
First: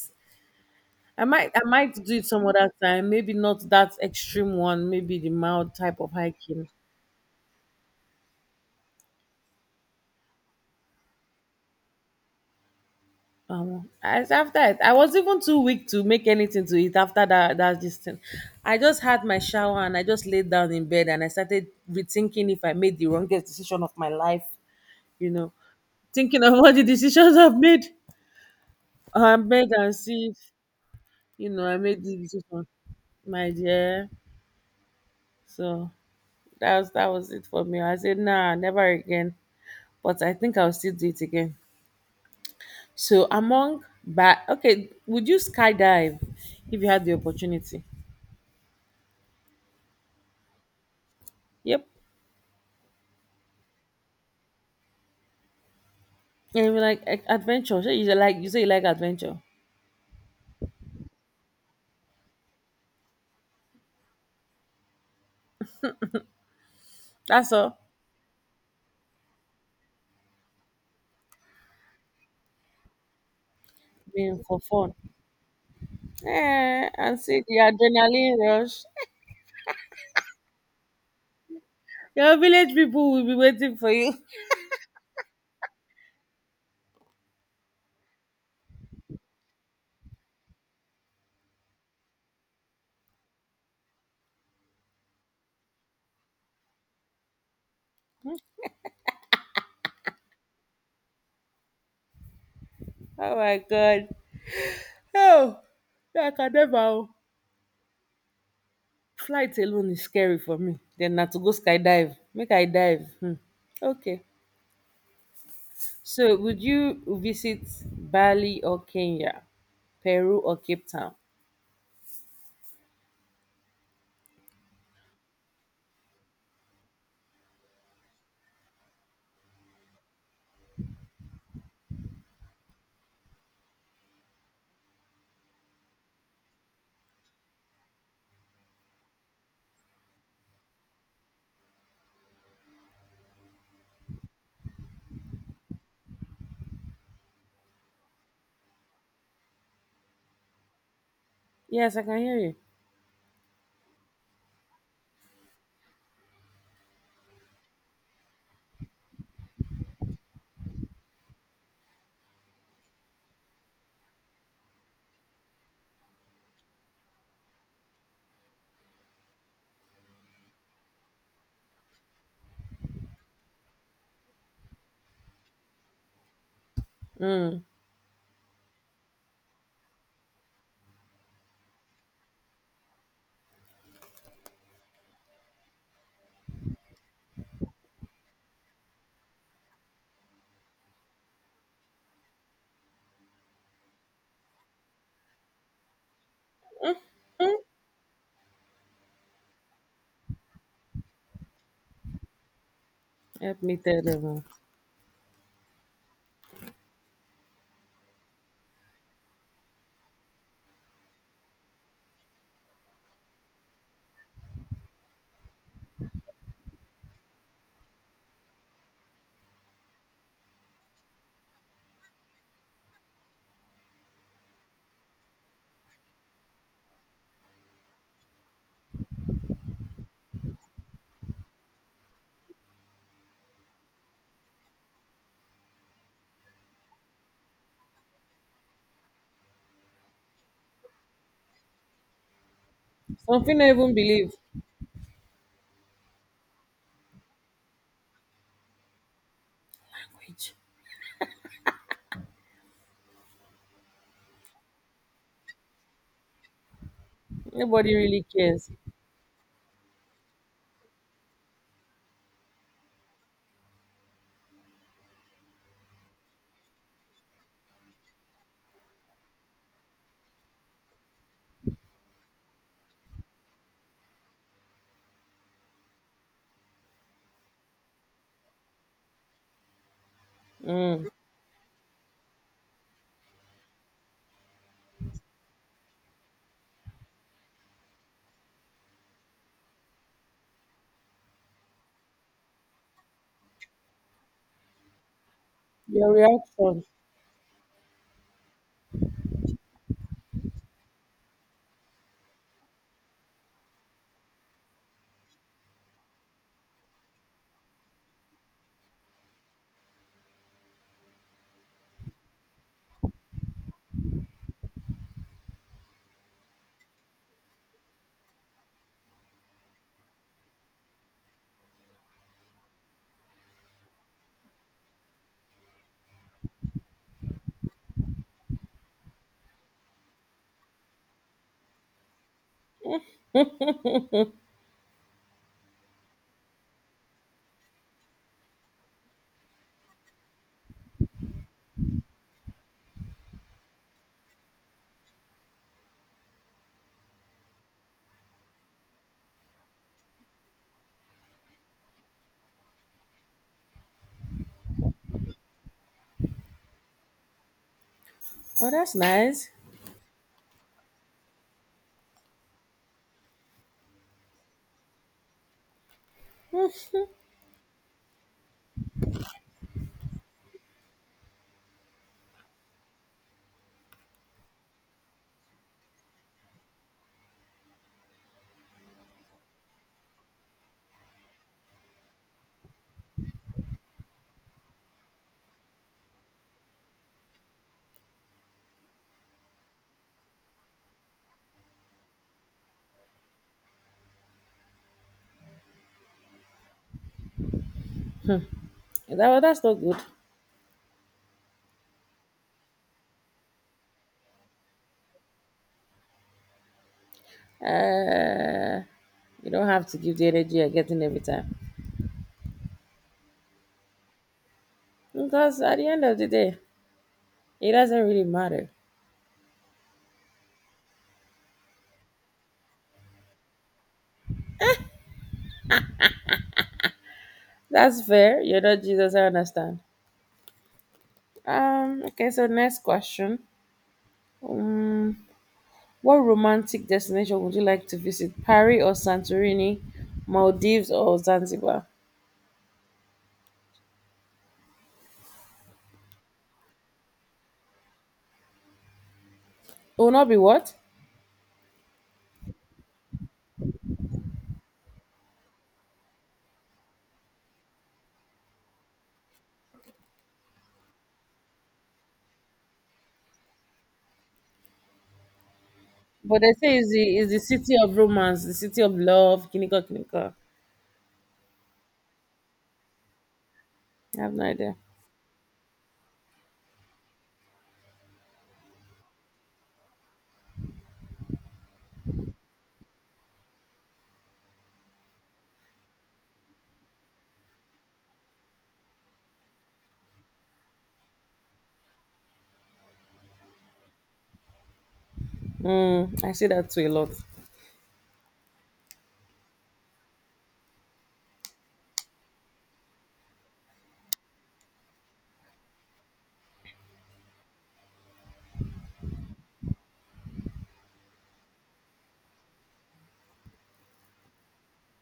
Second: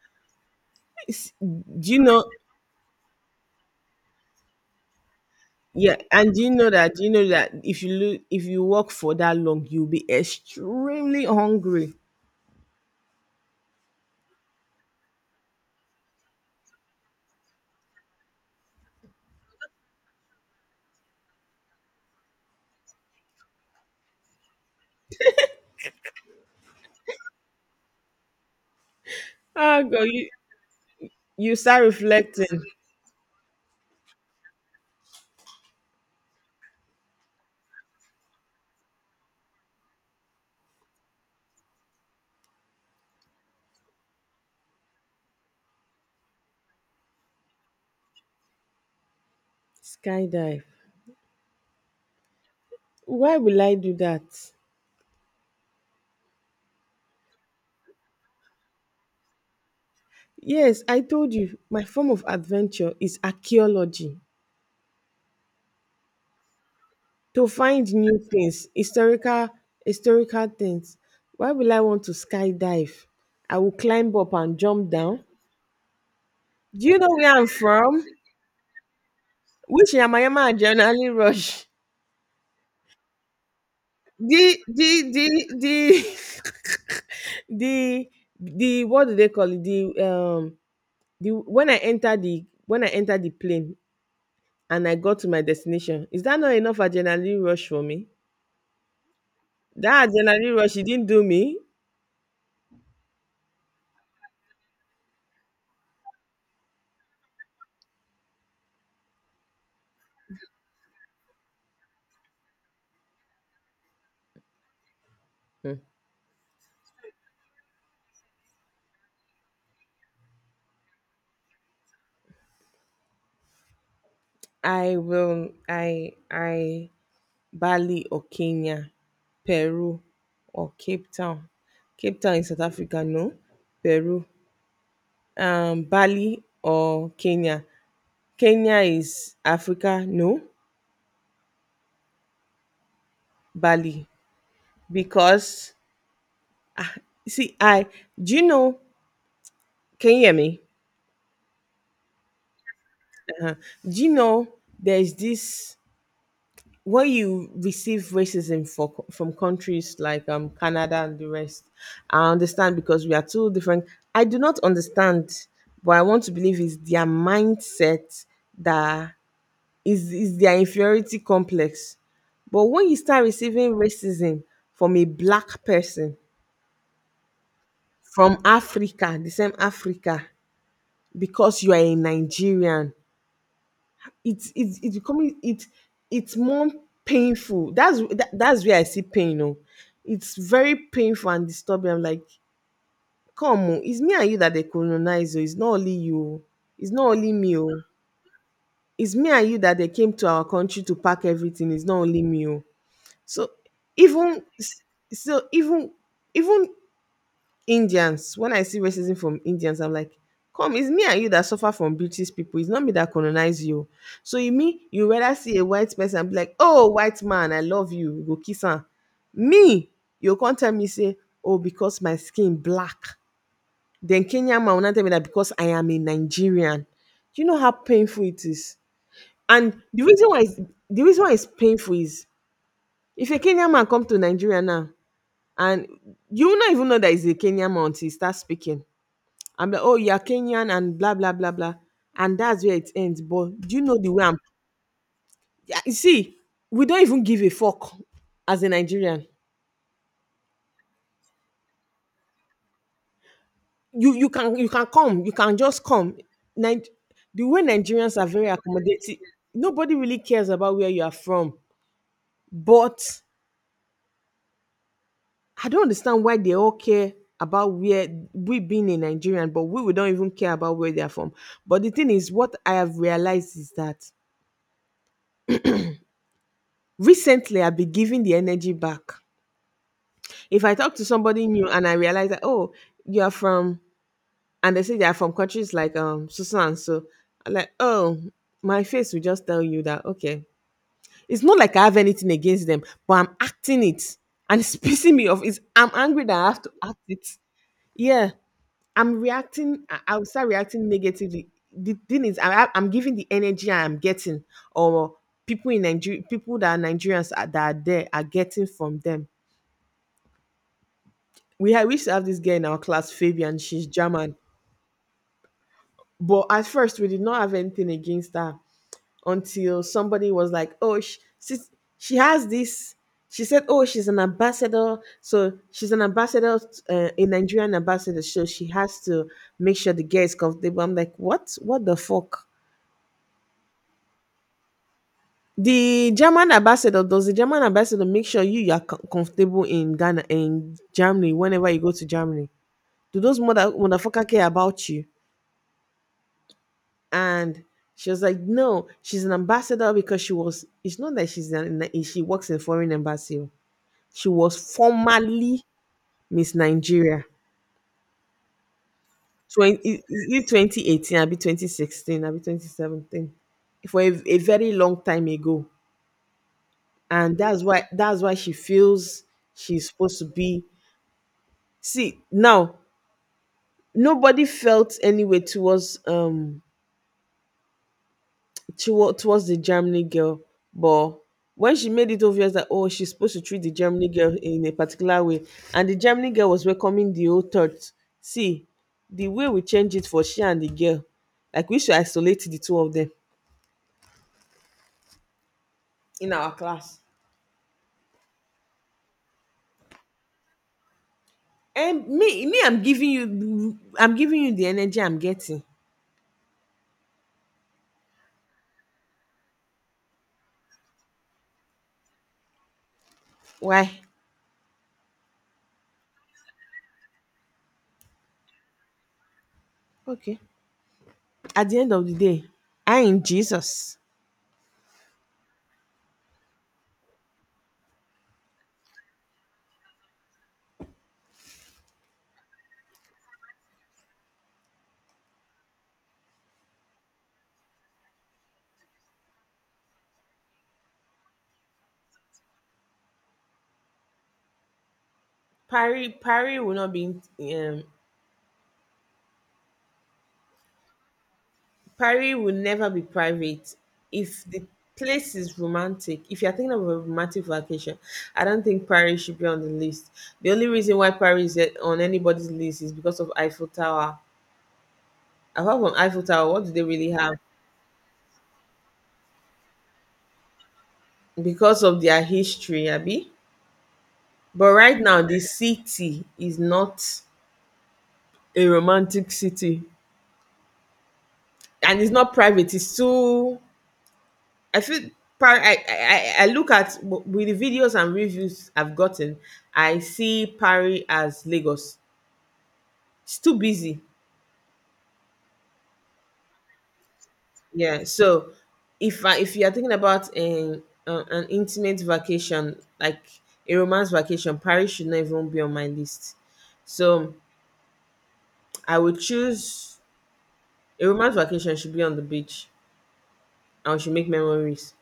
B: I
A: It's-
B: might, I
A: do you
B: might do
A: know,
B: it some other time. Maybe not that extreme one. Maybe the mild
A: yeah,
B: type of
A: and do you
B: hiking.
A: know that, if you look if you walk for that long you'll be extremely hungry.
B: As after it, I was even too weak to make anything to eat after that. That this thing, I just had my shower and I just laid down in bed and I started rethinking if I made the wrongest decision of my life. You know, thinking of all the decisions I've made. I made
A: Oh
B: and
A: God, you,
B: see. you
A: You
B: know, I
A: start
B: made this
A: reflecting.
B: decision, my dear. So that was it for me. I said, nah, never again. But I think I'll still do it again. So among but okay, would you skydive if you had the opportunity?
A: Skydive.
B: Yep.
A: Why will I do that?
B: And you like adventure. So you say like you say you like adventure.
A: Yes, I told you, my form of adventure is archaeology. To
B: That's all.
A: find new things, historical things. Why will I want to skydive? I will climb up
B: Being
A: and
B: for
A: jump
B: fun.
A: down. Do
B: Eh,
A: you know
B: and
A: where
B: see
A: I'm
B: the
A: from?
B: adrenaline rush.
A: Which Yamayama and generally rush.
B: Your village people will be waiting for you.
A: The the the what do they call it? The the, when I entered, the when I entered the plane and I got to my destination, is that not enough adrenaline rush for me? That adrenaline rush it didn't do me.
B: Oh my God. Oh, yeah, I can never. Oh. Flight alone is scary for me. Then na to go skydive. Make I dive. Hmm. Okay.
A: Hmm.
B: So would you visit Bali or Kenya, Peru or Cape Town?
A: I will I Bali or Kenya, Peru or Cape Town. Cape Town in South Africa, no. Peru. Um, Bali or Kenya. Kenya is Africa, no. Bali. Because see, I, do you know, can you hear me?
B: Yes, I can hear you.
A: Do you know there's this, when you receive racism for, from countries like Canada and the rest? I understand because we are two different. I do not understand, but I want to believe is their mindset that is their inferiority complex. But when you start receiving racism from a black person
B: Mm.
A: from Africa, the same Africa, because you are a Nigerian, it's becoming it, it's more painful. That's where I see pain. You know, it's very painful and disturbing. I'm like, come on, it's me and you that they colonize, oh. It's not only you, oh. It's not only
B: Hmm.
A: me, oh. It's me and you that they came to our country to pack everything. It's not only me, oh. So
B: Help me tell them. Oh.
A: even so even even Indians, when I see racism from Indians, I'm like, come, it's me and you that suffer from British people. It's not me that colonize you. So you mean you rather see a white person and be like, oh, white man, I love you, you go kiss her. Me, you can't tell me say, oh, because my skin black. Then Kenyan man will not tell me that because I am a Nigerian. Do you know how painful it is? And the reason why it's painful is if a Kenyan man come to Nigeria now and you will not even know that he's a Kenyan man until he starts speaking. I'm like, oh, you're Kenyan and blah, blah, blah, blah. And that's where it ends. But
B: Something I
A: do you
B: even
A: know the way
B: believe.
A: I'm? Yeah, you see, we don't even give a fuck as a Nigerian.
B: Which
A: You can you can come, you can just come. Nig- the way
B: Nobody
A: Nigerians
B: really
A: are very
B: cares.
A: accommodating, nobody really cares about where you are from. But I don't understand why they all care about where we being a Nigerian, but we don't even care about where they are from. But the thing is, what I have realized is that recently I've been giving the energy back. If I talk to
B: Mm.
A: somebody new and I realize that, oh, you're from, and they say they're from countries like Susan, so I'm like, oh, my face will just tell you that okay. It's not like I have anything against them, but I'm acting it, and it's pissing me off. It's I'm
B: Your
A: angry that I have to
B: reaction.
A: act it. Yeah, I'm reacting. I'll start reacting negatively. The thing is, I'm giving the energy I'm getting, or people in Nigeria, people that are Nigerians are, that are there are getting from them. We had we used to have this girl in our class, Fabian. She's German, but at first we did not have anything against her until somebody was like, "Oh, she, she has this." She said, "Oh, she's an ambassador, so she's an ambassador, a Nigerian ambassador, so she has to make sure the girl is comfortable." I'm like, "What? What the fuck? The German ambassador, does the German ambassador make sure you are comfortable in Ghana, in Germany, whenever you go to Germany? Do those motherfucker care about you?" And she was like, no, she's an ambassador, because she was, it's not that she's an, she works in foreign embassy, oh. She was formerly Miss Nigeria
B: Oh, that's nice.
A: 20, is it 2018, I'll be 2016, I'll be 2017, for a very long time ago.
B: that
A: And that's why she feels she's supposed to be, see now, nobody felt any way towards she was towards the Germany girl, but when she made it obvious that, oh, she's supposed to treat the Germany girl in a particular way, and the Germany girl was welcoming the old thoughts. See, the way we change it for she and the girl, like we should isolate the two of them in our class.
B: Well, that's not good.
A: And me, I'm giving you the energy I'm getting.
B: Uh, you don't have to give the energy you're getting every time.
A: Why?
B: Because at the end of the day, it doesn't really matter.
A: Okay. At the end of the day, I in Jesus.
B: That's fair. You're not Jesus, I understand. Okay, so next question. Um, what romantic destination would you like to visit? Paris or Santorini, Maldives or Zanzibar?
A: Parry will not be um,
B: It will not be what?
A: Paris will never be private. If the place is romantic, if you're thinking of a romantic vacation, I don't think Paris should be on the list. The only reason why Paris is on anybody's list is because of Eiffel Tower. Apart from Eiffel
B: But
A: Tower,
B: they
A: what do
B: say
A: they
B: it's
A: really
B: the, it's
A: have?
B: the city of romance, the city of love, Kinika Kinika.
A: Because of their history, Abby.
B: I have no
A: But
B: idea.
A: right now, the city is not a romantic city. And it's not private, it's too, I feel, I look at with the videos and reviews I've gotten, I see Paris as Lagos. It's too busy.
B: Mm, I say that to a lot.
A: Yeah. So if you are thinking about an intimate vacation, like a romance vacation, Paris should not even be on my list. So I would choose a romance vacation should be on the beach and we should make memories.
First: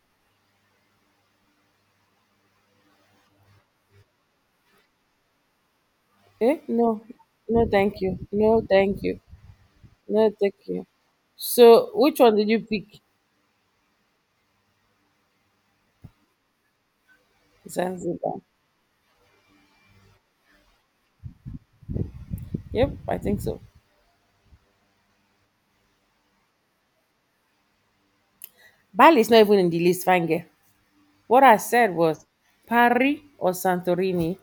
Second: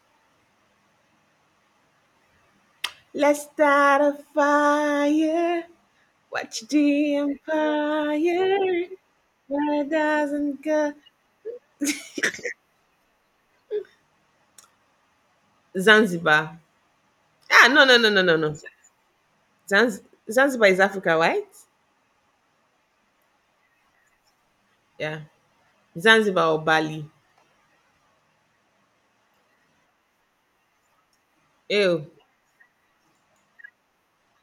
A: Let's start a fire.
B: Eh?
A: Watch
B: No.
A: the
B: No, thank you.
A: empire.
B: No, thank you.
A: Where
B: No, thank
A: doesn't
B: you.
A: go?
B: So, which one did you pick?
A: Zanzibar. Ah,
B: Zanzibar.
A: no. Zanz- Zanzibar is Africa, right?
B: Yep, I think so.
A: Yeah. Zanzibar or Bali.
B: Bali is not even in the list, fine girl. What I said
A: Ew,
B: was Paris or Santorini,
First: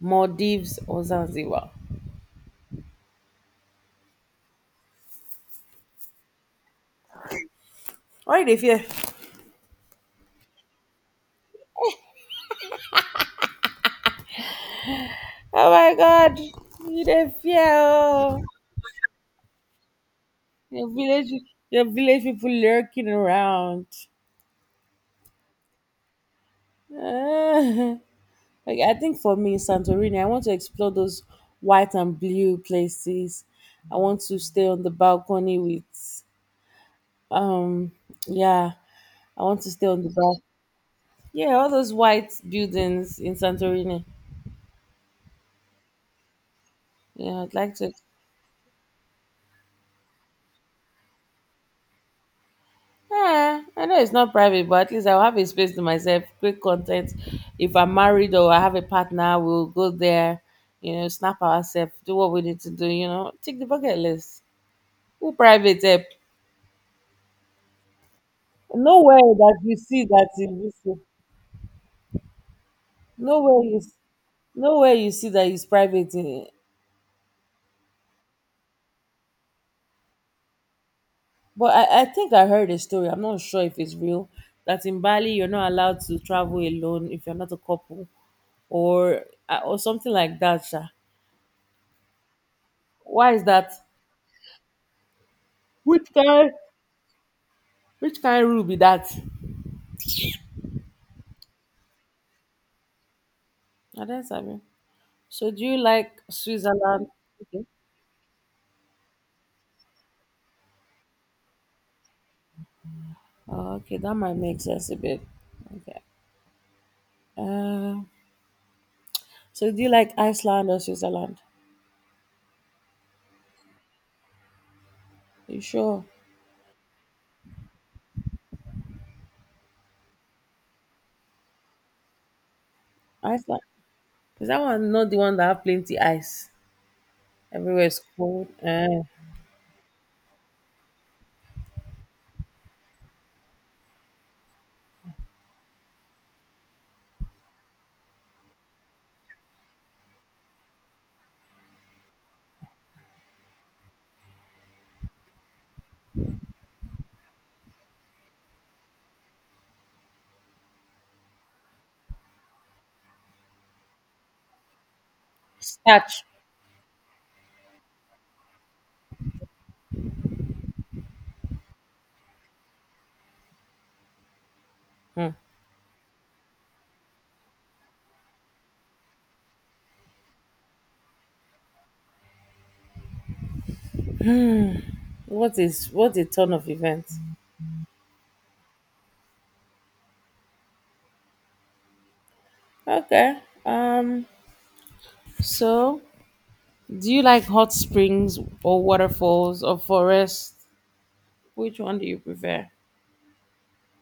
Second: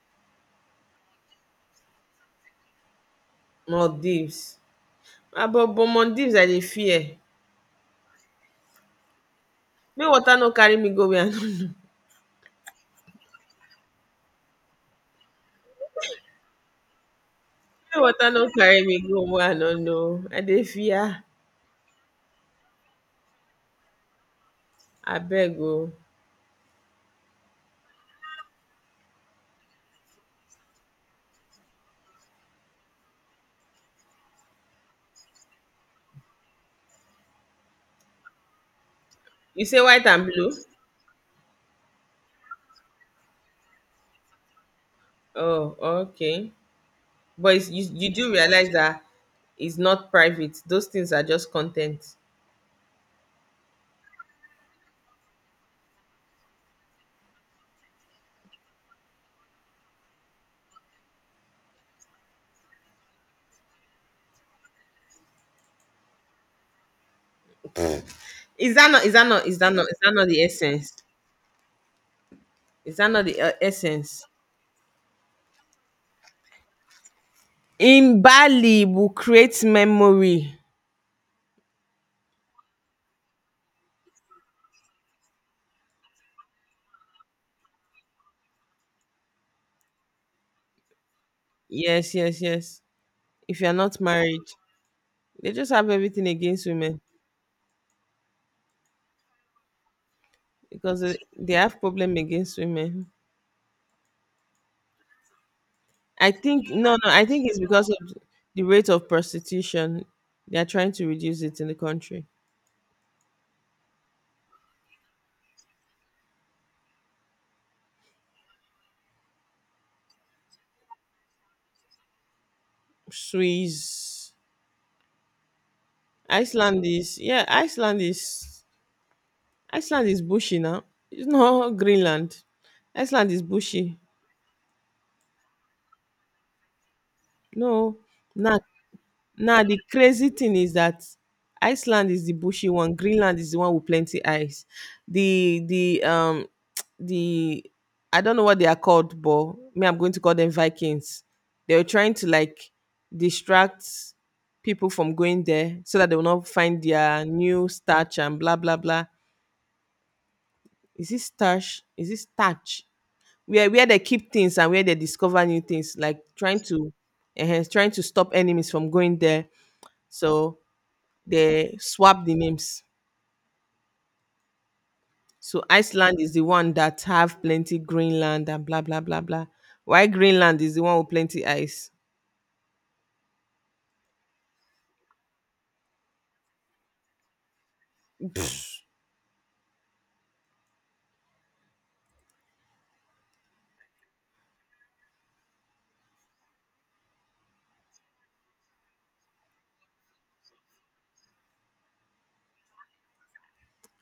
B: Maldives or Zanzibar.
A: Maldives. Ah, but Maldives I dey fear.
B: Why they fear?
A: May water no carry me go where I no know.
B: Oh my God, you they fear?
A: May water no
B: Oh.
A: carry me go where I no know. I dey
B: Your
A: fear.
B: village, your village people lurking around.
A: Abeg o.
B: Ah. Like I think for me, Santorini, I want to explore those white and blue places. I want to stay on the balcony with um yeah, I want
A: You
B: to
A: say
B: stay on
A: white
B: the
A: and
B: balcony.
A: blue?
B: Yeah, all those white buildings in Santorini.
A: Oh, okay.
B: Yeah, I'd
A: But it's,
B: like
A: you,
B: to.
A: you do realize that it's not private. Those things are just content.
B: Yeah, I know it's not private, but at least I'll have a space to myself. Great content. If I'm married or I have a partner, we'll go there, snap ourselves, do what we need to do, take the bucket list. Who private app?
A: Is that not? Is
B: Nowhere
A: that not? Is
B: that
A: that
B: you
A: not? Is
B: see
A: that not
B: that
A: the
B: in this,
A: essence?
B: thing.
A: Is that not the
B: nowhere you,
A: essence?
B: nowhere you see that it's private.
A: In Bali, will create memory.
B: But I think I heard a story. I'm not sure if it's real. That in Bali you're not allowed to travel alone if you're not a couple. or or something like that. Sha.
A: Yes, yes, yes.
B: Why is
A: If you're
B: that?
A: not married, they just have
B: Which
A: everything
B: kind?
A: against women
B: Which kind rule be that?
A: because they have problem against women.
B: I don't sabi. So do you like
A: I think no,
B: Switzerland?
A: no. I think it's
B: Okay.
A: because of the rate of prostitution. They are trying to reduce it in the country.
B: Oh, okay, that might make sense a bit. Okay. Uh, so do you like Iceland or Switzerland?
A: Swiss,
B: You sure?
A: Iceland is yeah. Iceland is bushy now. It's not Greenland. Iceland is
B: Iceland.
A: bushy.
B: Is that one not the one that have plenty ice? Everywhere
A: No,
B: is cold.
A: not,
B: Uh,
A: now the crazy thing is that Iceland is the bushy one, Greenland is the one with plenty ice. The the I don't know what they are called, but me I'm going to call them Vikings. They were trying to like distract people from going there so that they will not find their new starch and blah blah blah. Is it starch? Is it starch? Where they keep things and where they discover new things, like
B: starch.
A: trying to trying to stop enemies from going there. So they swap the names.
B: Hmm.
A: So Iceland is the one that have plenty Greenland and blah blah blah blah. Why Greenland is the one with plenty ice?
B: What is what a ton of events. Okay. Um. So do you like hot springs or waterfalls or forests? Which one do you prefer?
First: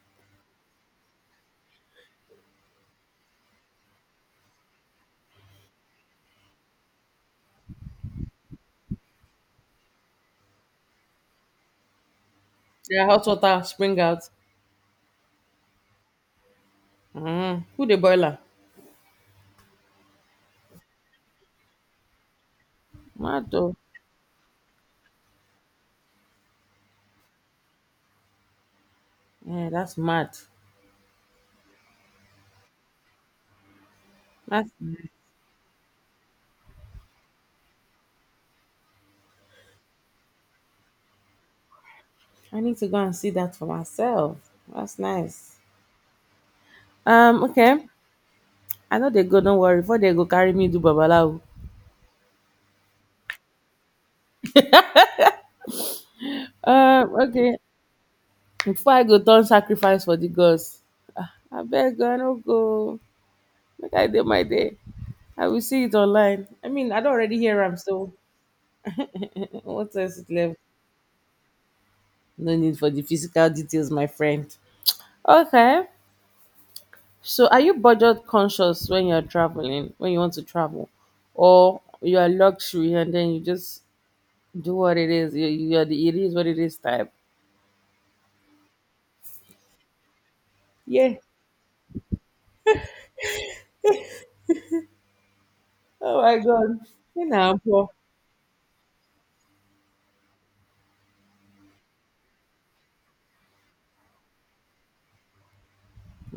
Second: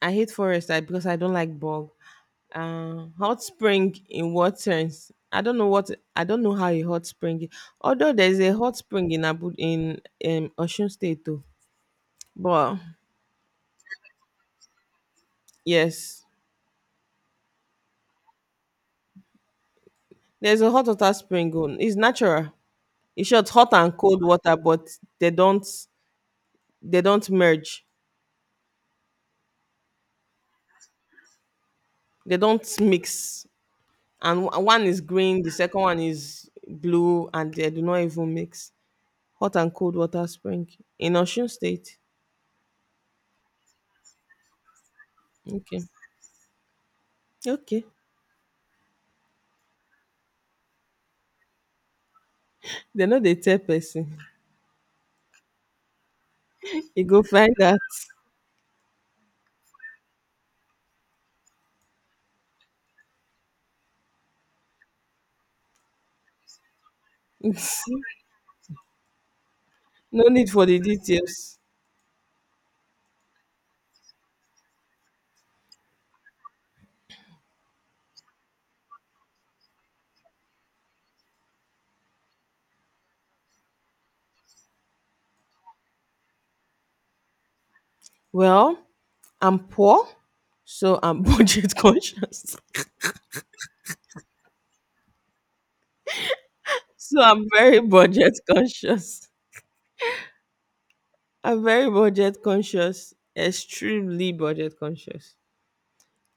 A: I hate forest I, because I don't like bog. Hot spring in what sense? I don't know how a hot spring. Although there's a hot spring in Abu in Ocean State too, but
B: Yeah, hot water spring out.
A: yes,
B: Mm. Who the boiler?
A: there's a hot water spring. On. It's natural. It's just
B: Mad
A: hot
B: though.
A: and cold water, but they don't they don't merge.
B: Yeah, that's mad.
A: They don't mix. And
B: That's
A: one is
B: nice.
A: green, the second one is blue, and they do not even mix. Hot and cold water spring in Osun State.
B: I need to go and see that for myself. That's nice.
A: Okay.
B: Okay.
A: Okay.
B: I know they go, don't worry. Before they go carry me do babalawo.
A: They know they tell person. You
B: Um,
A: go find
B: okay.
A: that.
B: Before I go turn sacrifice for the gods. I beg I no go. Make I do my day. I will see it online. I mean, I don't already
A: No
B: hear am so. What else is
A: need
B: left?
A: for the details.
B: No need for the physical details, my friend. Okay. So, are you budget conscious when you're traveling, when you want to travel, or you are luxury and then you just do what it is? You are the it is what it is type.
A: Well, I'm poor, so
B: Yeah.
A: I'm budget conscious.
B: Oh my God.
A: So
B: You
A: I'm
B: know,
A: very
B: bro.
A: budget conscious. I'm very budget conscious, extremely budget conscious.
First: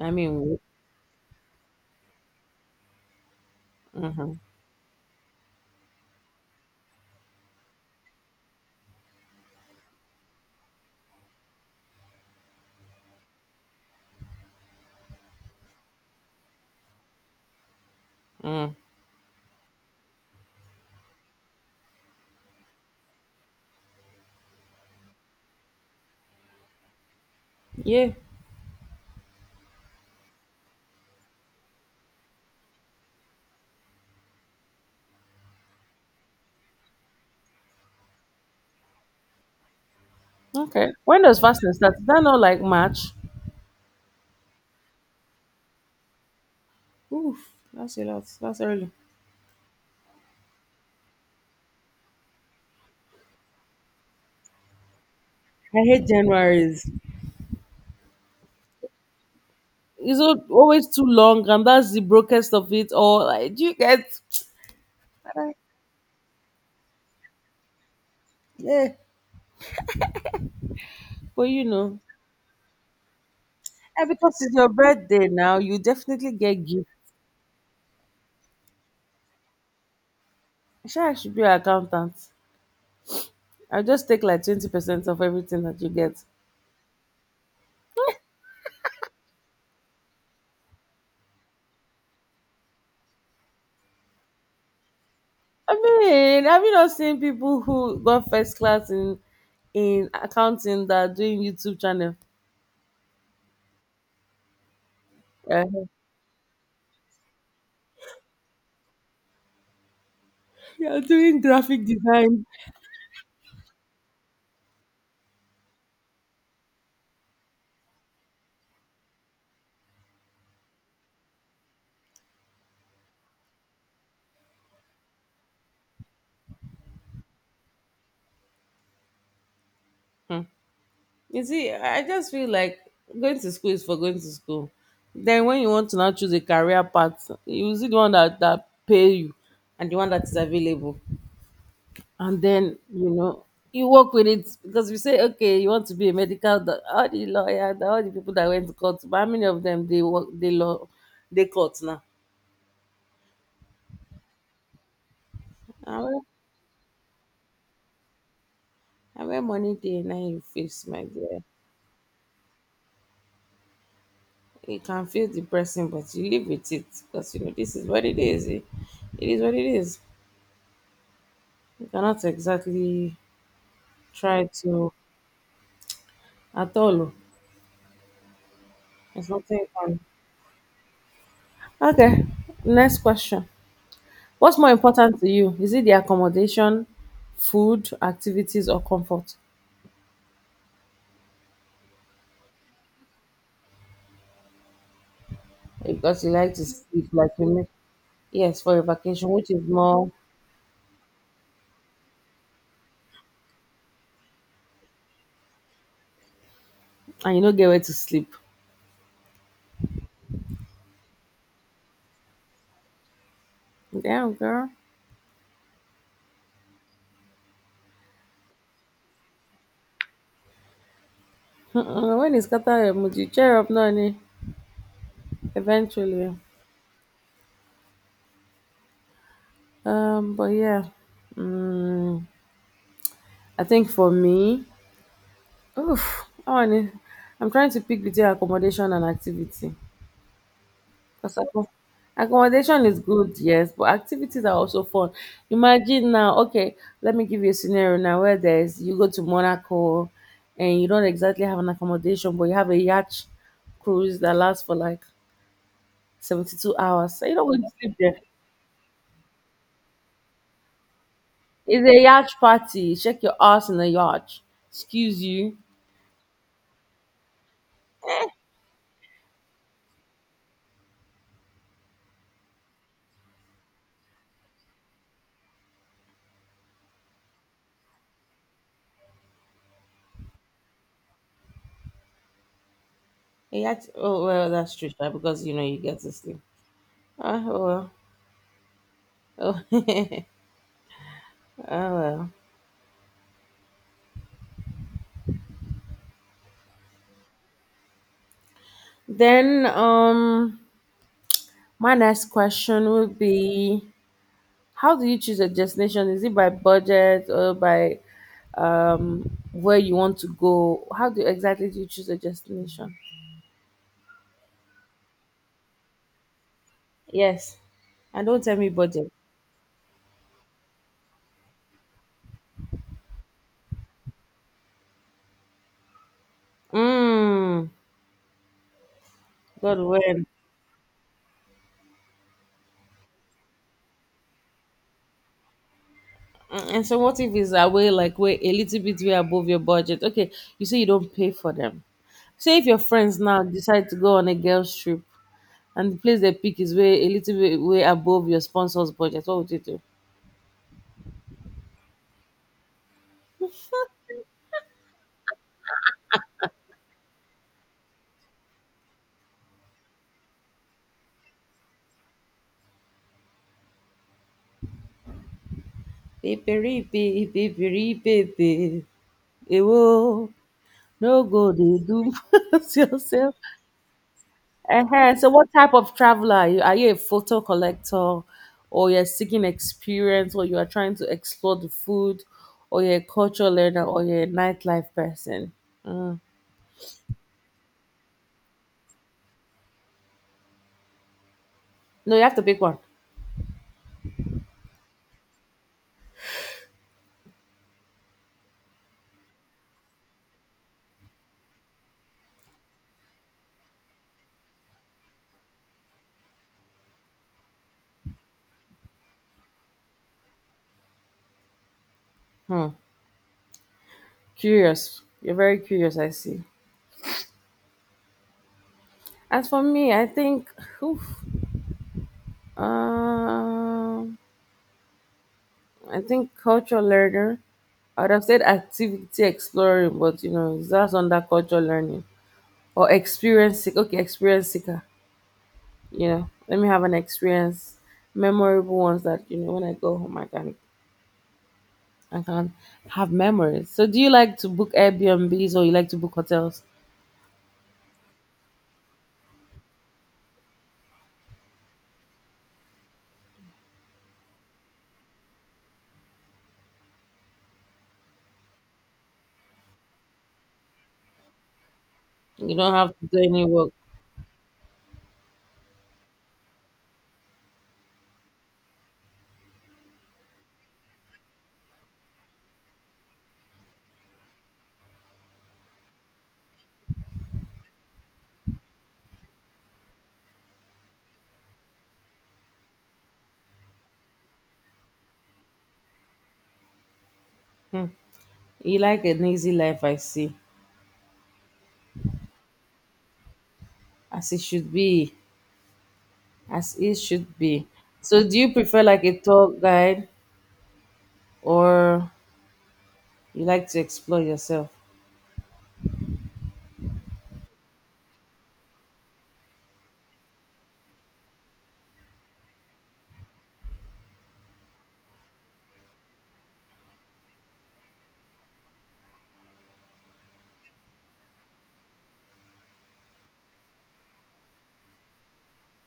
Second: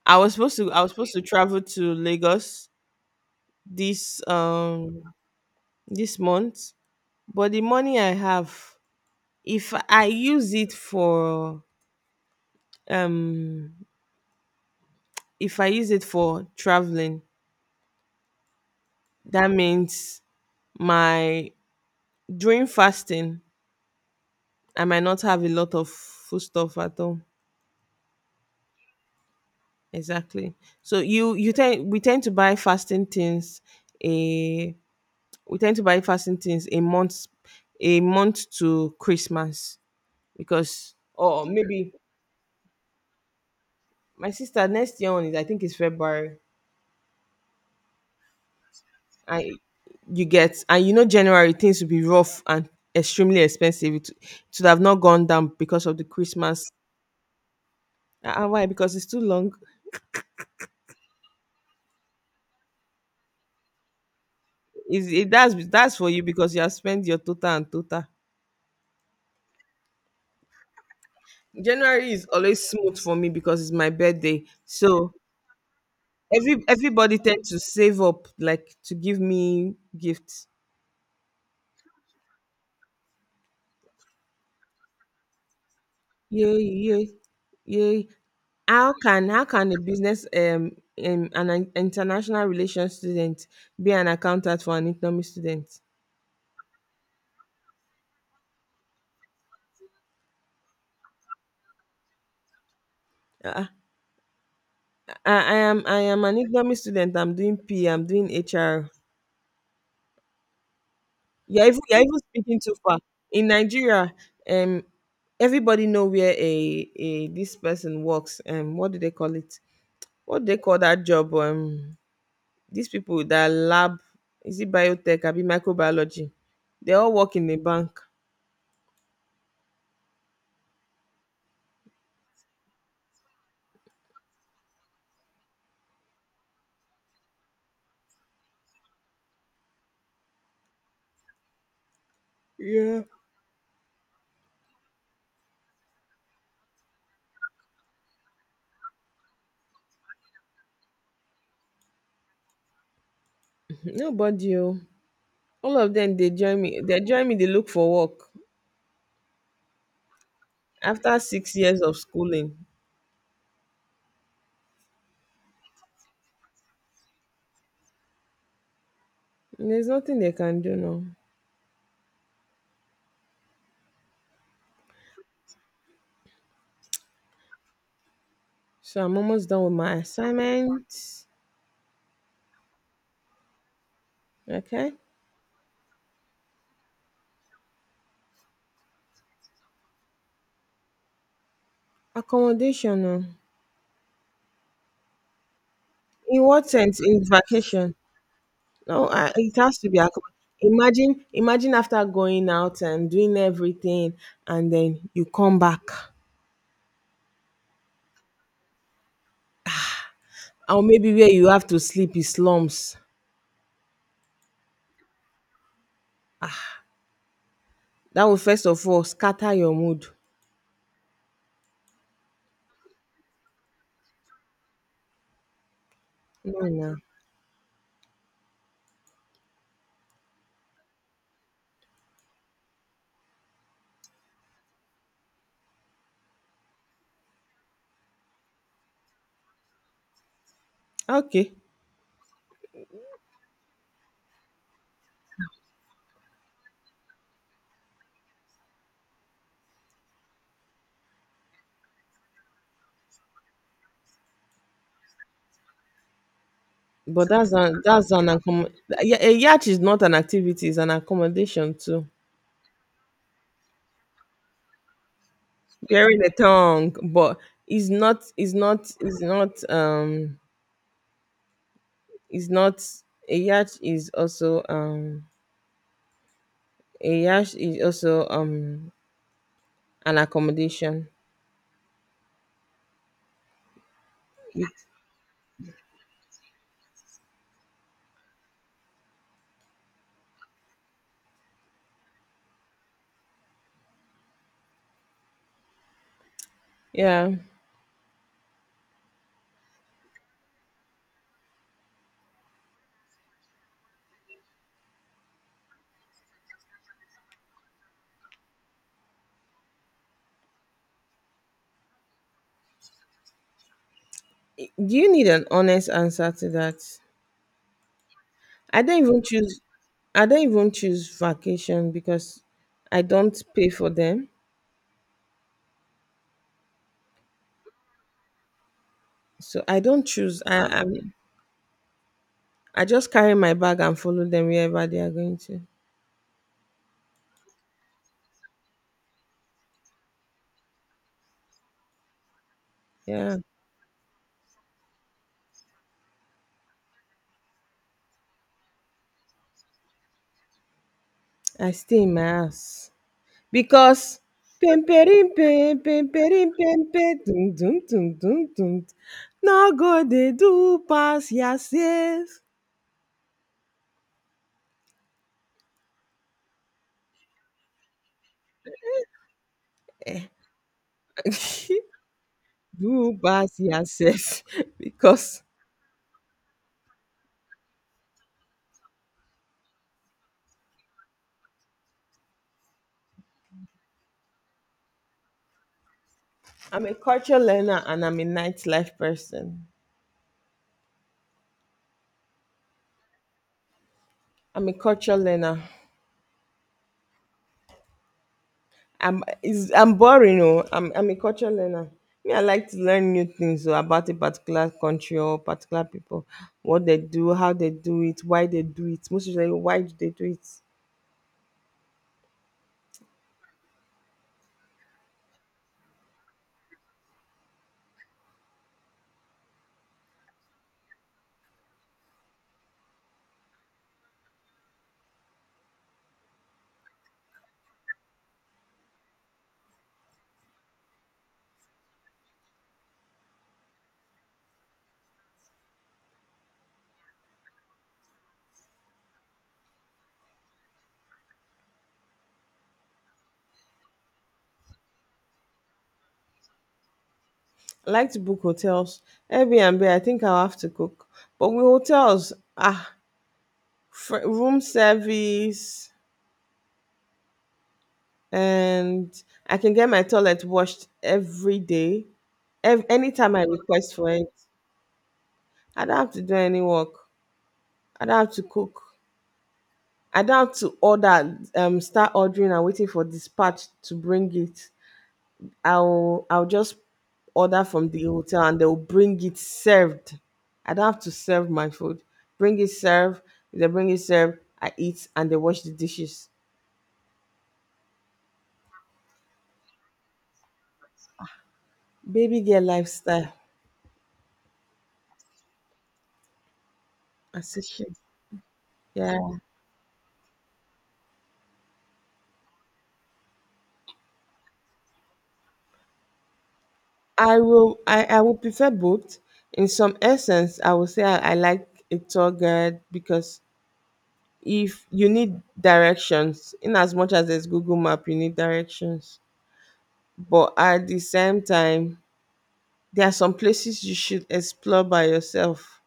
B: I mean,
A: I was supposed to travel to Lagos this
B: mm-hmm.
A: um this month, but the money I have, if I use it for um if I use it for traveling,
B: Mm.
A: that means my during fasting I might not have a lot of food stuff at all.
B: Yeah.
A: Exactly. So you tend a we tend to buy fasting things a month, a month to Christmas.
B: Okay.
A: Because
B: When does
A: or
B: fasting
A: maybe
B: start? Is that not like March?
A: my sister next year on is I think it's February.
B: Oof, that's a lot. That's early.
A: I you get and you know January things will be rough and extremely expensive. It should have not gone down
B: I
A: because of the
B: hate
A: Christmas.
B: January's.
A: And why? Because it's too long.
B: It's always too long, and that's the brokest of it all. Like, do you get?
A: Is it, that's for you because you have spent your total and total.
B: Yeah, but you know,
A: January is always smooth for me because it's my
B: and because
A: birthday.
B: it's your
A: So
B: birthday now, you definitely get gift.
A: everybody tends to save up like to give me gifts.
B: Sure, I should be an accountant. I'll just take like 20% of everything that you get.
A: Yay, yay, yay. How can a business an international relations student be an accountant for an economy student?
B: I mean, have you not seen people who got first class in accounting that are doing YouTube channel?
A: Uh, uh,
B: Uh,
A: I am an economy student. I'm doing P. I'm doing HR.
B: you're doing graphic
A: You're even
B: design.
A: speaking too far. In Nigeria, um, everybody know where a this person works. What do they call it? What do they call that job? These people that lab, is it biotech, I be microbiology, they all work in a bank.
B: You see, I just feel like going to school is for going to school. Then when you want to now choose a career path, you see the one that pay you and the one that is available. And then,
A: Yeah.
B: you know, you work with it because we say, okay, you want to be a medical all the lawyer, all the people that went to court, but how many of them they work they law they court now?
A: Nobody, oh. All of
B: And
A: them,
B: where,
A: they join me. They join me. They look for work
B: and where money day now you face, my
A: after
B: dear.
A: 6 years of schooling.
B: It can feel depressing, but you live with it because you know this is what it is. It is what it
A: There's
B: is.
A: nothing they can do now.
B: You cannot exactly try to at all.
A: So I'm
B: It's
A: almost
B: nothing
A: done
B: you
A: with my
B: can.
A: assignments.
B: Okay, next question. What's more
A: Okay,
B: important to you? Is it the accommodation, food, activities, or comfort?
A: accommodation. Oh.
B: Because you
A: In
B: like to
A: what sense?
B: sleep,
A: In
B: like you make.
A: vacation?
B: Yes, for your
A: No,
B: vacation,
A: I,
B: which
A: it
B: is
A: has to be
B: more,
A: accommodation. Imagine after going out and doing everything, and then you come back.
B: and you don't get where to sleep.
A: Or maybe where you have to sleep is slums.
B: Damn, girl.
A: That will first of all scatter your mood.
B: Mm-mm, when it's Qatar emoji, cheer up, Nani. Eventually.
A: No, no.
B: Oh. But yeah. Mm, I think for me, oof, I'm trying to pick between accommodation and activity. Because
A: Okay.
B: accommodation is good, yes, but activities are also fun. Imagine now, okay, let me give you a scenario now where there's you go to Monaco and you don't exactly have an accommodation, but you have a yacht cruise that lasts for like 72 hours. So
A: But
B: you're not going to sleep
A: that's
B: there.
A: an yeah, a yacht is not an activity, it's an accommodation
B: It's a
A: too.
B: yacht party. Check your ass in a yacht. Excuse you.
A: Bearing the tongue, but it's not it's not, a yacht is also um a yacht is also an accommodation.
B: A yacht, oh, well, that's true, right? Because you know you get to sleep. Ah, oh, well. Oh, oh well.
A: Yeah.
B: Then my next question would be, how do you choose a destination? Is it by budget or by where you want to go? How do exactly do you choose a destination?
A: Do you need an honest answer to that?
B: Yes. And don't tell me
A: I don't
B: budget.
A: even choose I don't even choose vacation because I don't pay for them.
B: Mm,
A: So
B: God
A: I don't
B: when.
A: choose. I just carry my bag and follow them wherever they are going to.
B: And so what if it's away like way a little bit way above your budget? Okay, you say you don't pay for them. Say if your friends
A: Yeah.
B: now decide to go on a girls trip. And the place they pick is way a little bit way above your sponsor's budget. What would you do?
A: I stay in my house. Because pimperimpe, pimperimpe, dum dum dum dum dum. No go they do pass yourself.
B: Pipiripi, pipiripipi, ewo, no go dey do pass
A: Do
B: yourself.
A: pass yourself.
B: So,
A: Because
B: what type of traveler are you? Are you a photo collector, or you're seeking experience, or you are trying to explore the food, or you're a cultural learner, or you're a nightlife person? Mm.
A: I'm a culture learner and I'm a nightlife person.
B: No, you have to pick one.
A: I'm a culture learner. I'm boring, oh. I'm a culture learner. Me, I like to learn new things oh, about a particular country or particular people, what they do, how they do it, why they do it. Most usually, why do they do it?
B: Hmm. Curious. You're very curious, I see. As for me, oof, Um, I think culture learner. I would have said activity exploring, but you know that's under culture learning or experience. Okay, experience seeker. Let me have an experience, memorable ones that you know when I go home I can have memories. So, do you like to book Airbnbs or you like to book hotels?
A: I like to book hotels. Airbnb, I think I'll have to cook. But with hotels, ah, room service, and I can get my toilet washed every day,
B: You don't have to do
A: anytime I
B: any work.
A: request for it. I don't have to do any work. I don't have to cook. I don't have to start ordering and waiting for dispatch to bring it. I'll just order from the hotel and they'll bring it served. I don't have to serve my food. Bring it served. If they bring it served. I eat and they wash the dishes.
B: Hmm. You like an easy life, I see,
A: Baby girl lifestyle.
B: as it should be, as it should
A: I said
B: be.
A: shit.
B: So, do you prefer like
A: Yeah.
B: a tour guide? Or you like to explore yourself?
A: I will prefer both. In some essence, I will say I like a tour guide, because if you need directions, in as much as there's Google Map, you need directions. But at the same time, there are some places you should explore by yourself.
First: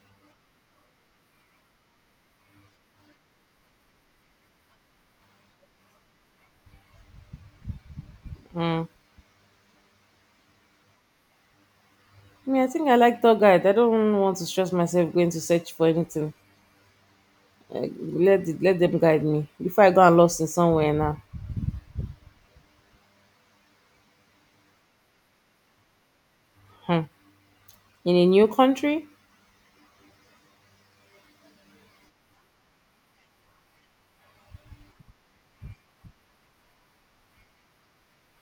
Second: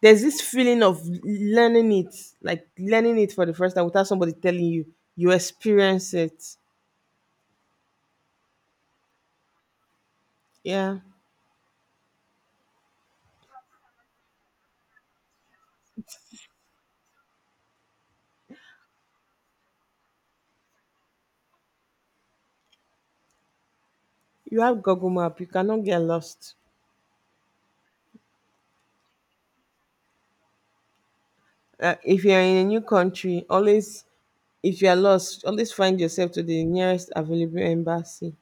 A: There's this feeling of learning it, like learning it for the first time without somebody telling you. You experience it.
B: Mm.
A: Yeah.
B: I mean, I think I like tour guide. I don't want to stress myself going to search for anything. Like, let them guide me before I go and lost in somewhere now.
A: You have Google Map, you cannot get lost.
B: Hmm. In a new country
A: If you're in a new country, always, if you're lost, always find yourself to the nearest available embassy.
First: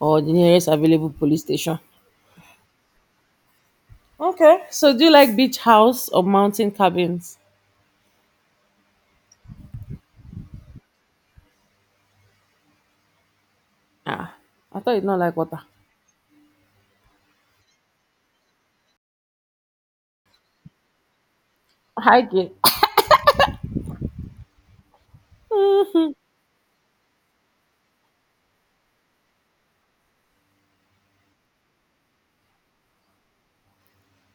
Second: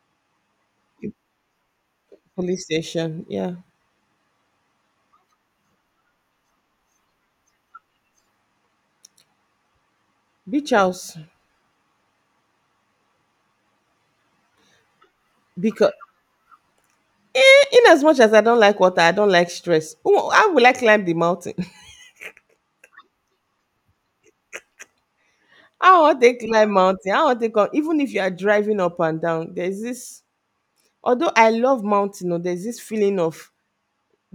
B: or the nearest available police station.
A: Police station, yeah.
B: Okay. So, do you like beach house or mountain cabins?
A: Beach house.
B: Ah, I thought you don't like water.
A: Because in as much as I don't like water, I don't like stress. How will I climb the mountain?
B: Hiking
A: I want to climb mountain? I want to come? Even if you are driving up and down, there's this. Although I love mountain, oh, there's this feeling of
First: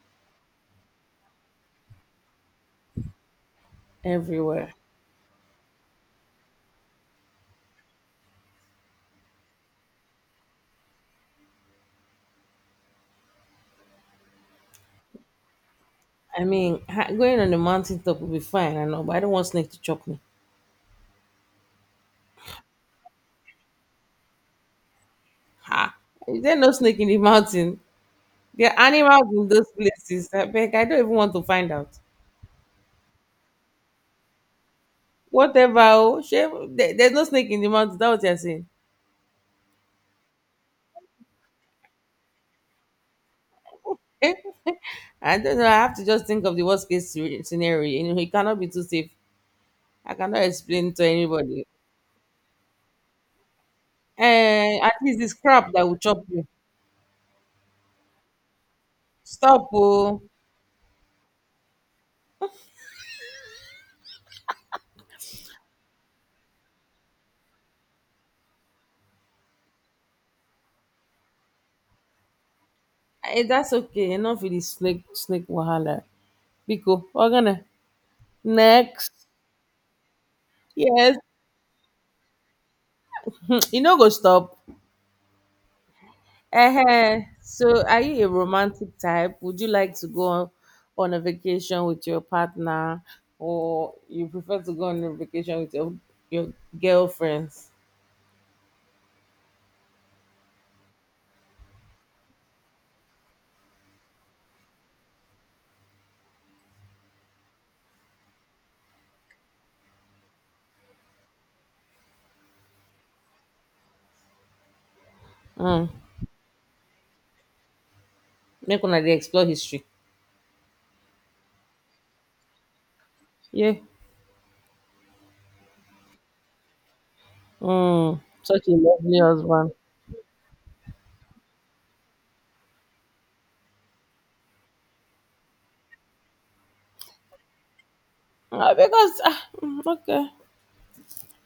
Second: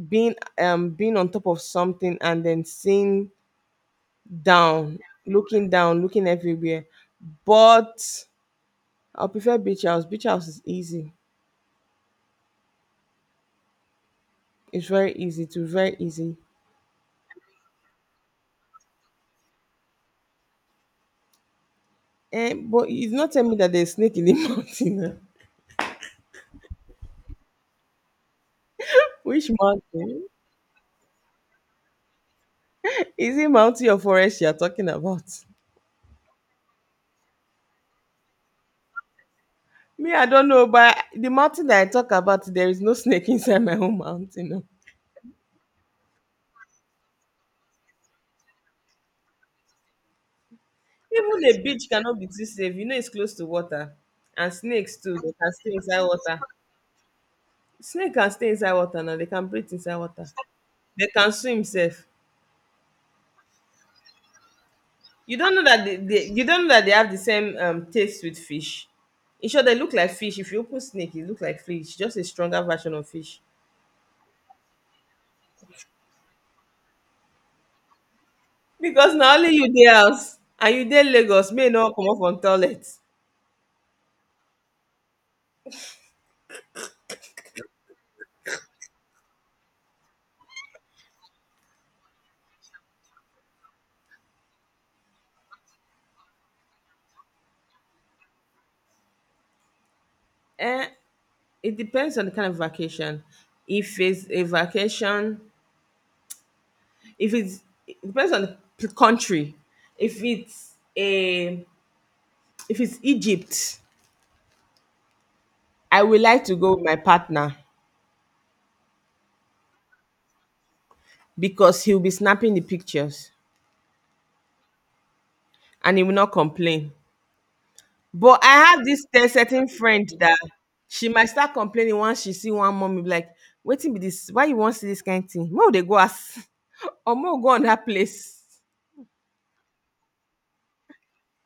A: being on top of something and then seeing
B: everywhere.
A: down, down, looking everywhere. But I prefer beach house. Beach house is easy. It's very easy. It's very easy.
B: I mean, going on the mountain top will be fine. I know, but I don't want snake to chop me.
A: But it's not telling me that there's snake in the mountain. Eh.
B: Ha! Is there no snake in the mountain? There are animals in
A: Which
B: those
A: mountain?
B: places. I beg, I don't even want to find out.
A: Is it mountain or forest you are talking about?
B: Whatever, oh, shame. There's no snake in the mountain. That's what you're saying.
A: Me, I don't know, but the mountain that I talk about, there is no snake inside my own mountain, no.
B: I don't know. I have to just think of the worst case scenario. You know, it cannot be too safe. I cannot explain to
A: Even a
B: anybody.
A: beach cannot be too safe. You know, it's close to water, and
B: Eh, at
A: snakes too.
B: least
A: They
B: this
A: can stay
B: crap that will
A: inside
B: chop
A: water.
B: you.
A: Snake can stay inside water now. They can
B: Stop,
A: breathe inside
B: oh.
A: water. They can swim safe. You don't know that they you don't know that they have the same taste with fish. In short, they look like fish. If you open snake, it look like fish, just a stronger version of fish.
B: Eh, that's okay. Enough with the snake, snake wahala. Biko, we're gonna next.
A: Because na only you dey house and you dey
B: Yes,
A: Lagos may you no comot from toilet.
B: you know, go stop. So, are you a romantic type? Would you like to go on a vacation with your partner, or you prefer to go on a vacation with your your girlfriends?
A: eh it depends on the kind of vacation. If it's a vacation if it's It depends on the country. if it's a if it's Egypt,
B: Mm.
A: I will like to go with my partner,
B: Make una dey explore history.
A: because he will be snapping the pictures,
B: Yeah.
A: and he will not complain.
B: Mm.
A: But I
B: Such a
A: have this
B: lovely
A: certain
B: husband.
A: friend that she might start complaining once she see one mommy, be like, waiting be this, why you want see this kind thing? More they go ask or more go on that place.
B: Ah, because ah, mm, okay.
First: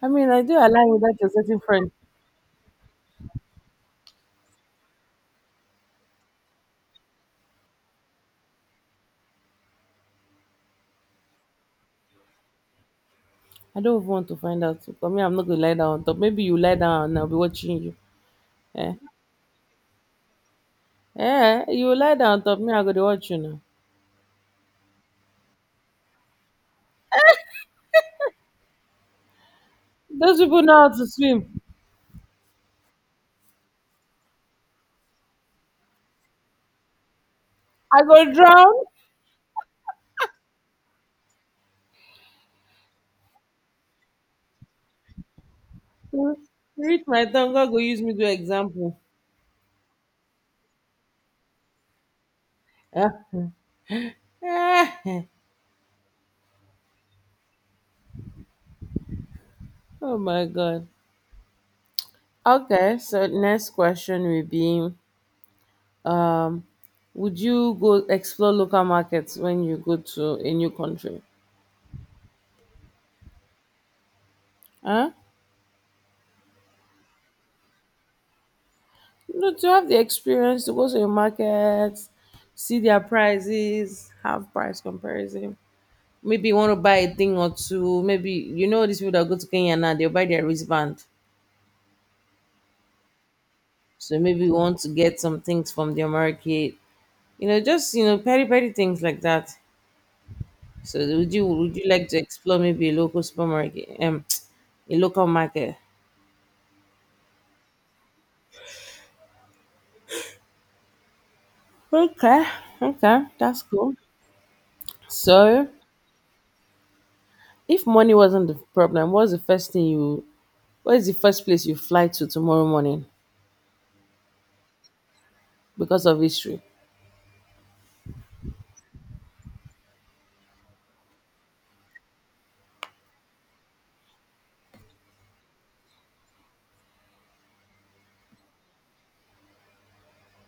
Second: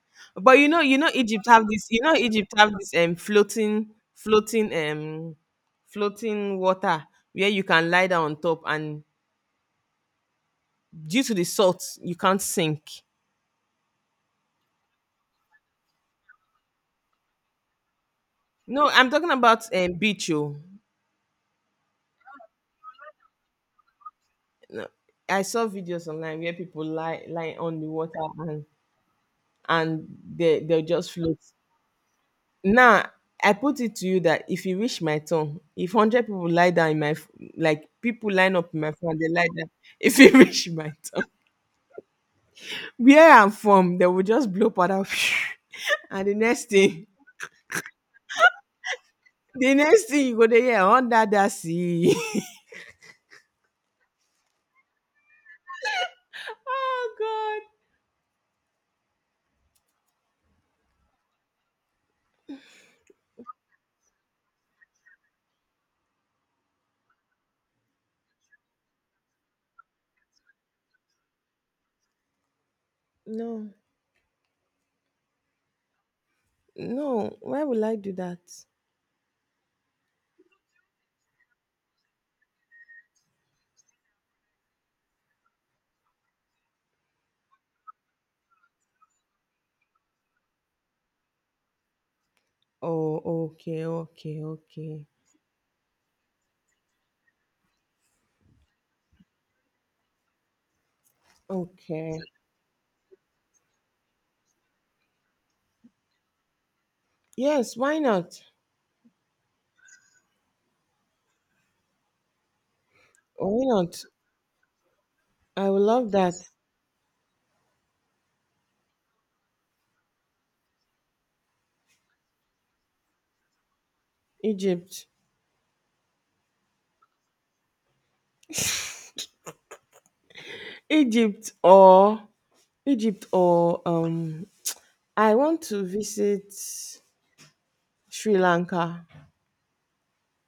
B: I mean, I do
A: But
B: align
A: you
B: with
A: know
B: that your
A: Egypt
B: certain
A: have this,
B: friend.
A: you know Egypt have this floating, floating, um floating water where you can lie down on top, and due to the salt, you can't sink.
B: I don't even want to find out. For me, I'm not gonna lie down on top. Maybe you lie down and I'll be watching you.
A: No,
B: Eh,
A: I'm talking about beach. Oh.
B: eh, you lie down on top. Me, I'm gonna watch you now.
A: No, I saw videos online where people lie on the water and. and
B: Those
A: they
B: people
A: they'll
B: know how to
A: just float.
B: swim.
A: Now I put it to you that if you reach my tongue, if 100 people lie down in my like
B: I
A: people
B: go
A: line up
B: drown.
A: in my front, they lie down. If you reach my tongue, where I'm from, they will just blow powder, and
B: Hmm. Reach my tongue. God go use me to example.
A: the next thing you go there, yeah, under that sea.
B: Ah. Ah.
A: Oh God,
B: Oh my God. Okay, so next question will be um would you go explore local markets when you go to a new country?
A: no,
B: Huh?
A: no. Why will I do that?
B: No, to have the experience to go to a market, see their prices, have price comparison. Maybe you want to buy a thing or two. Maybe you know these people that go to Kenya now, they'll buy their wristband.
A: Oh, okay,
B: So
A: okay,
B: maybe you want to
A: okay,
B: get some things from the market. You know, just petty petty things like that. So would you like
A: okay.
B: to explore maybe a local supermarket a local market?
A: Yes, why not?
B: Okay, okay,
A: Why
B: that's cool.
A: not?
B: So
A: I would love that.
B: if money wasn't the problem, what is the first place you fly to tomorrow morning
A: Egypt.
B: because of history?
A: Egypt or Egypt or um I want to visit Sri Lanka.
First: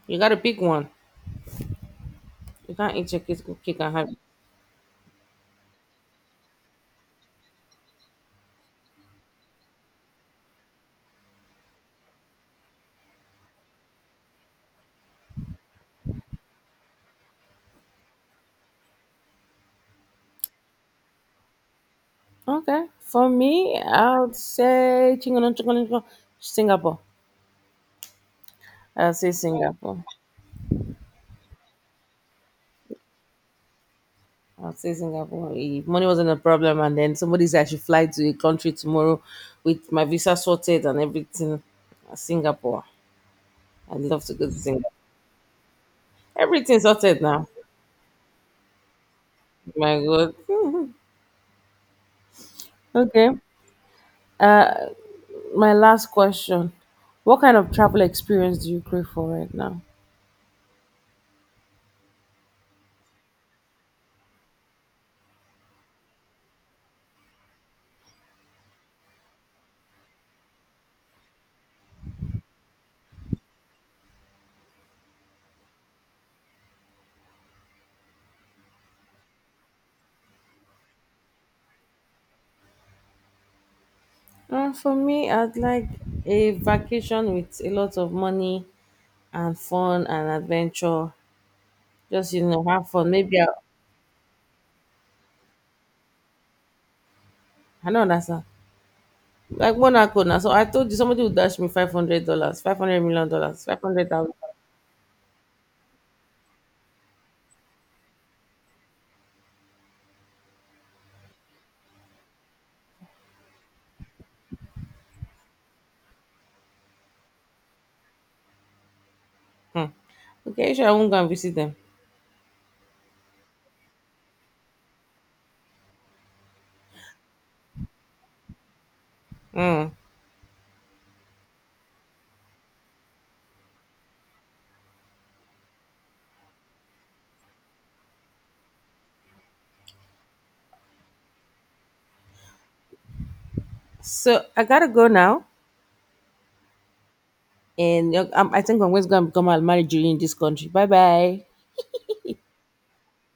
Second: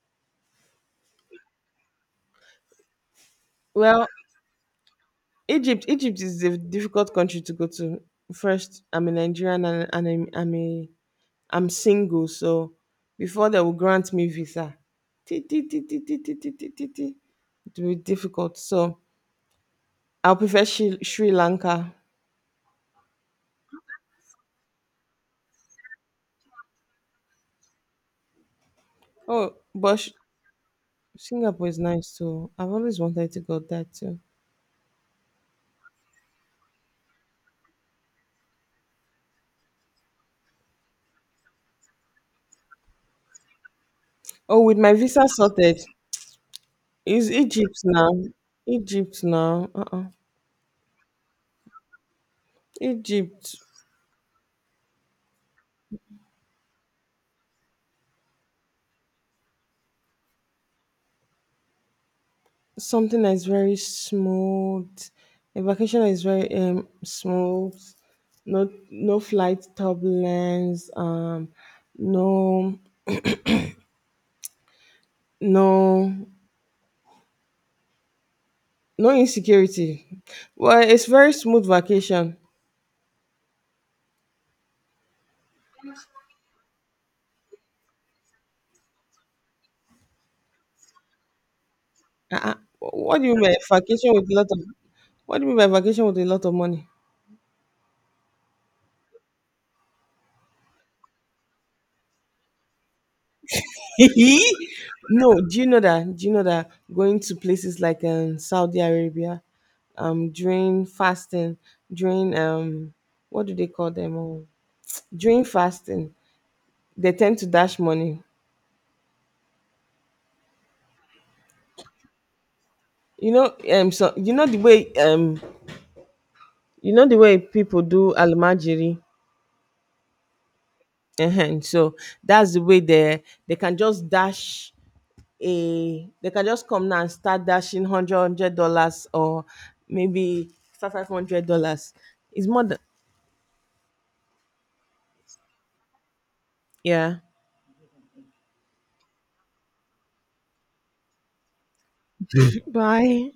B: You gotta pick one. You can't eat your cake and
A: Well,
B: have it.
A: Egypt is a difficult country to go to. First, I'm a Nigerian, and I'm single, so before they will grant me visa. Ti- ti- ti- ti- ti- ti- ti- ti- ti- ti. It will be difficult. So I'll prefer Sri Lanka.
B: Okay. For me, I would say Singapore. I'll say
A: Oh, but
B: Singapore.
A: Singapore is nice too. I've always wanted to go there too.
B: I would say Singapore. If money wasn't a problem, and then somebody said I should fly to a country tomorrow with my visa sorted and everything. Singapore. I'd love to go to
A: Oh, with my
B: Singapore.
A: visa sorted,
B: Everything sorted
A: is
B: now.
A: Egypt now. Egypt now.
B: My
A: Uh-uh.
B: God. Okay.
A: Egypt.
B: Uh, my last question. What kind of travel experience do you crave for right now?
A: Something that is very smooth. A vacation that is very smooth. No flight turbulence. No no no insecurity. Well, it's very smooth vacation.
B: For me, I'd like a vacation with a lot of money and fun and adventure. Just, you
A: Uh-uh.
B: know, have fun.
A: What do you mean by vacation with a lot of What do you mean by vacation with a lot of money?
B: I don't understand. Like one account, Kona. So I told you somebody would dash me $500, $500 million, 500,000.
A: No, do you know that? Do you know that going to places like Saudi Arabia, during fasting, during what do they call them? During fasting, they tend to dash money.
B: Hmm. Okay, sure. I won't go and visit them.
A: You know, so you know the way people do almajiri.
B: Hmm.
A: So that's the way they can just dash a they can just come now and start dashing hundred hundred dollars, or maybe start $500. It's more than.
B: So I gotta go now,
A: Yeah.
B: and I think I'm going to go and become a married in this country. Bye bye.
A: Bye.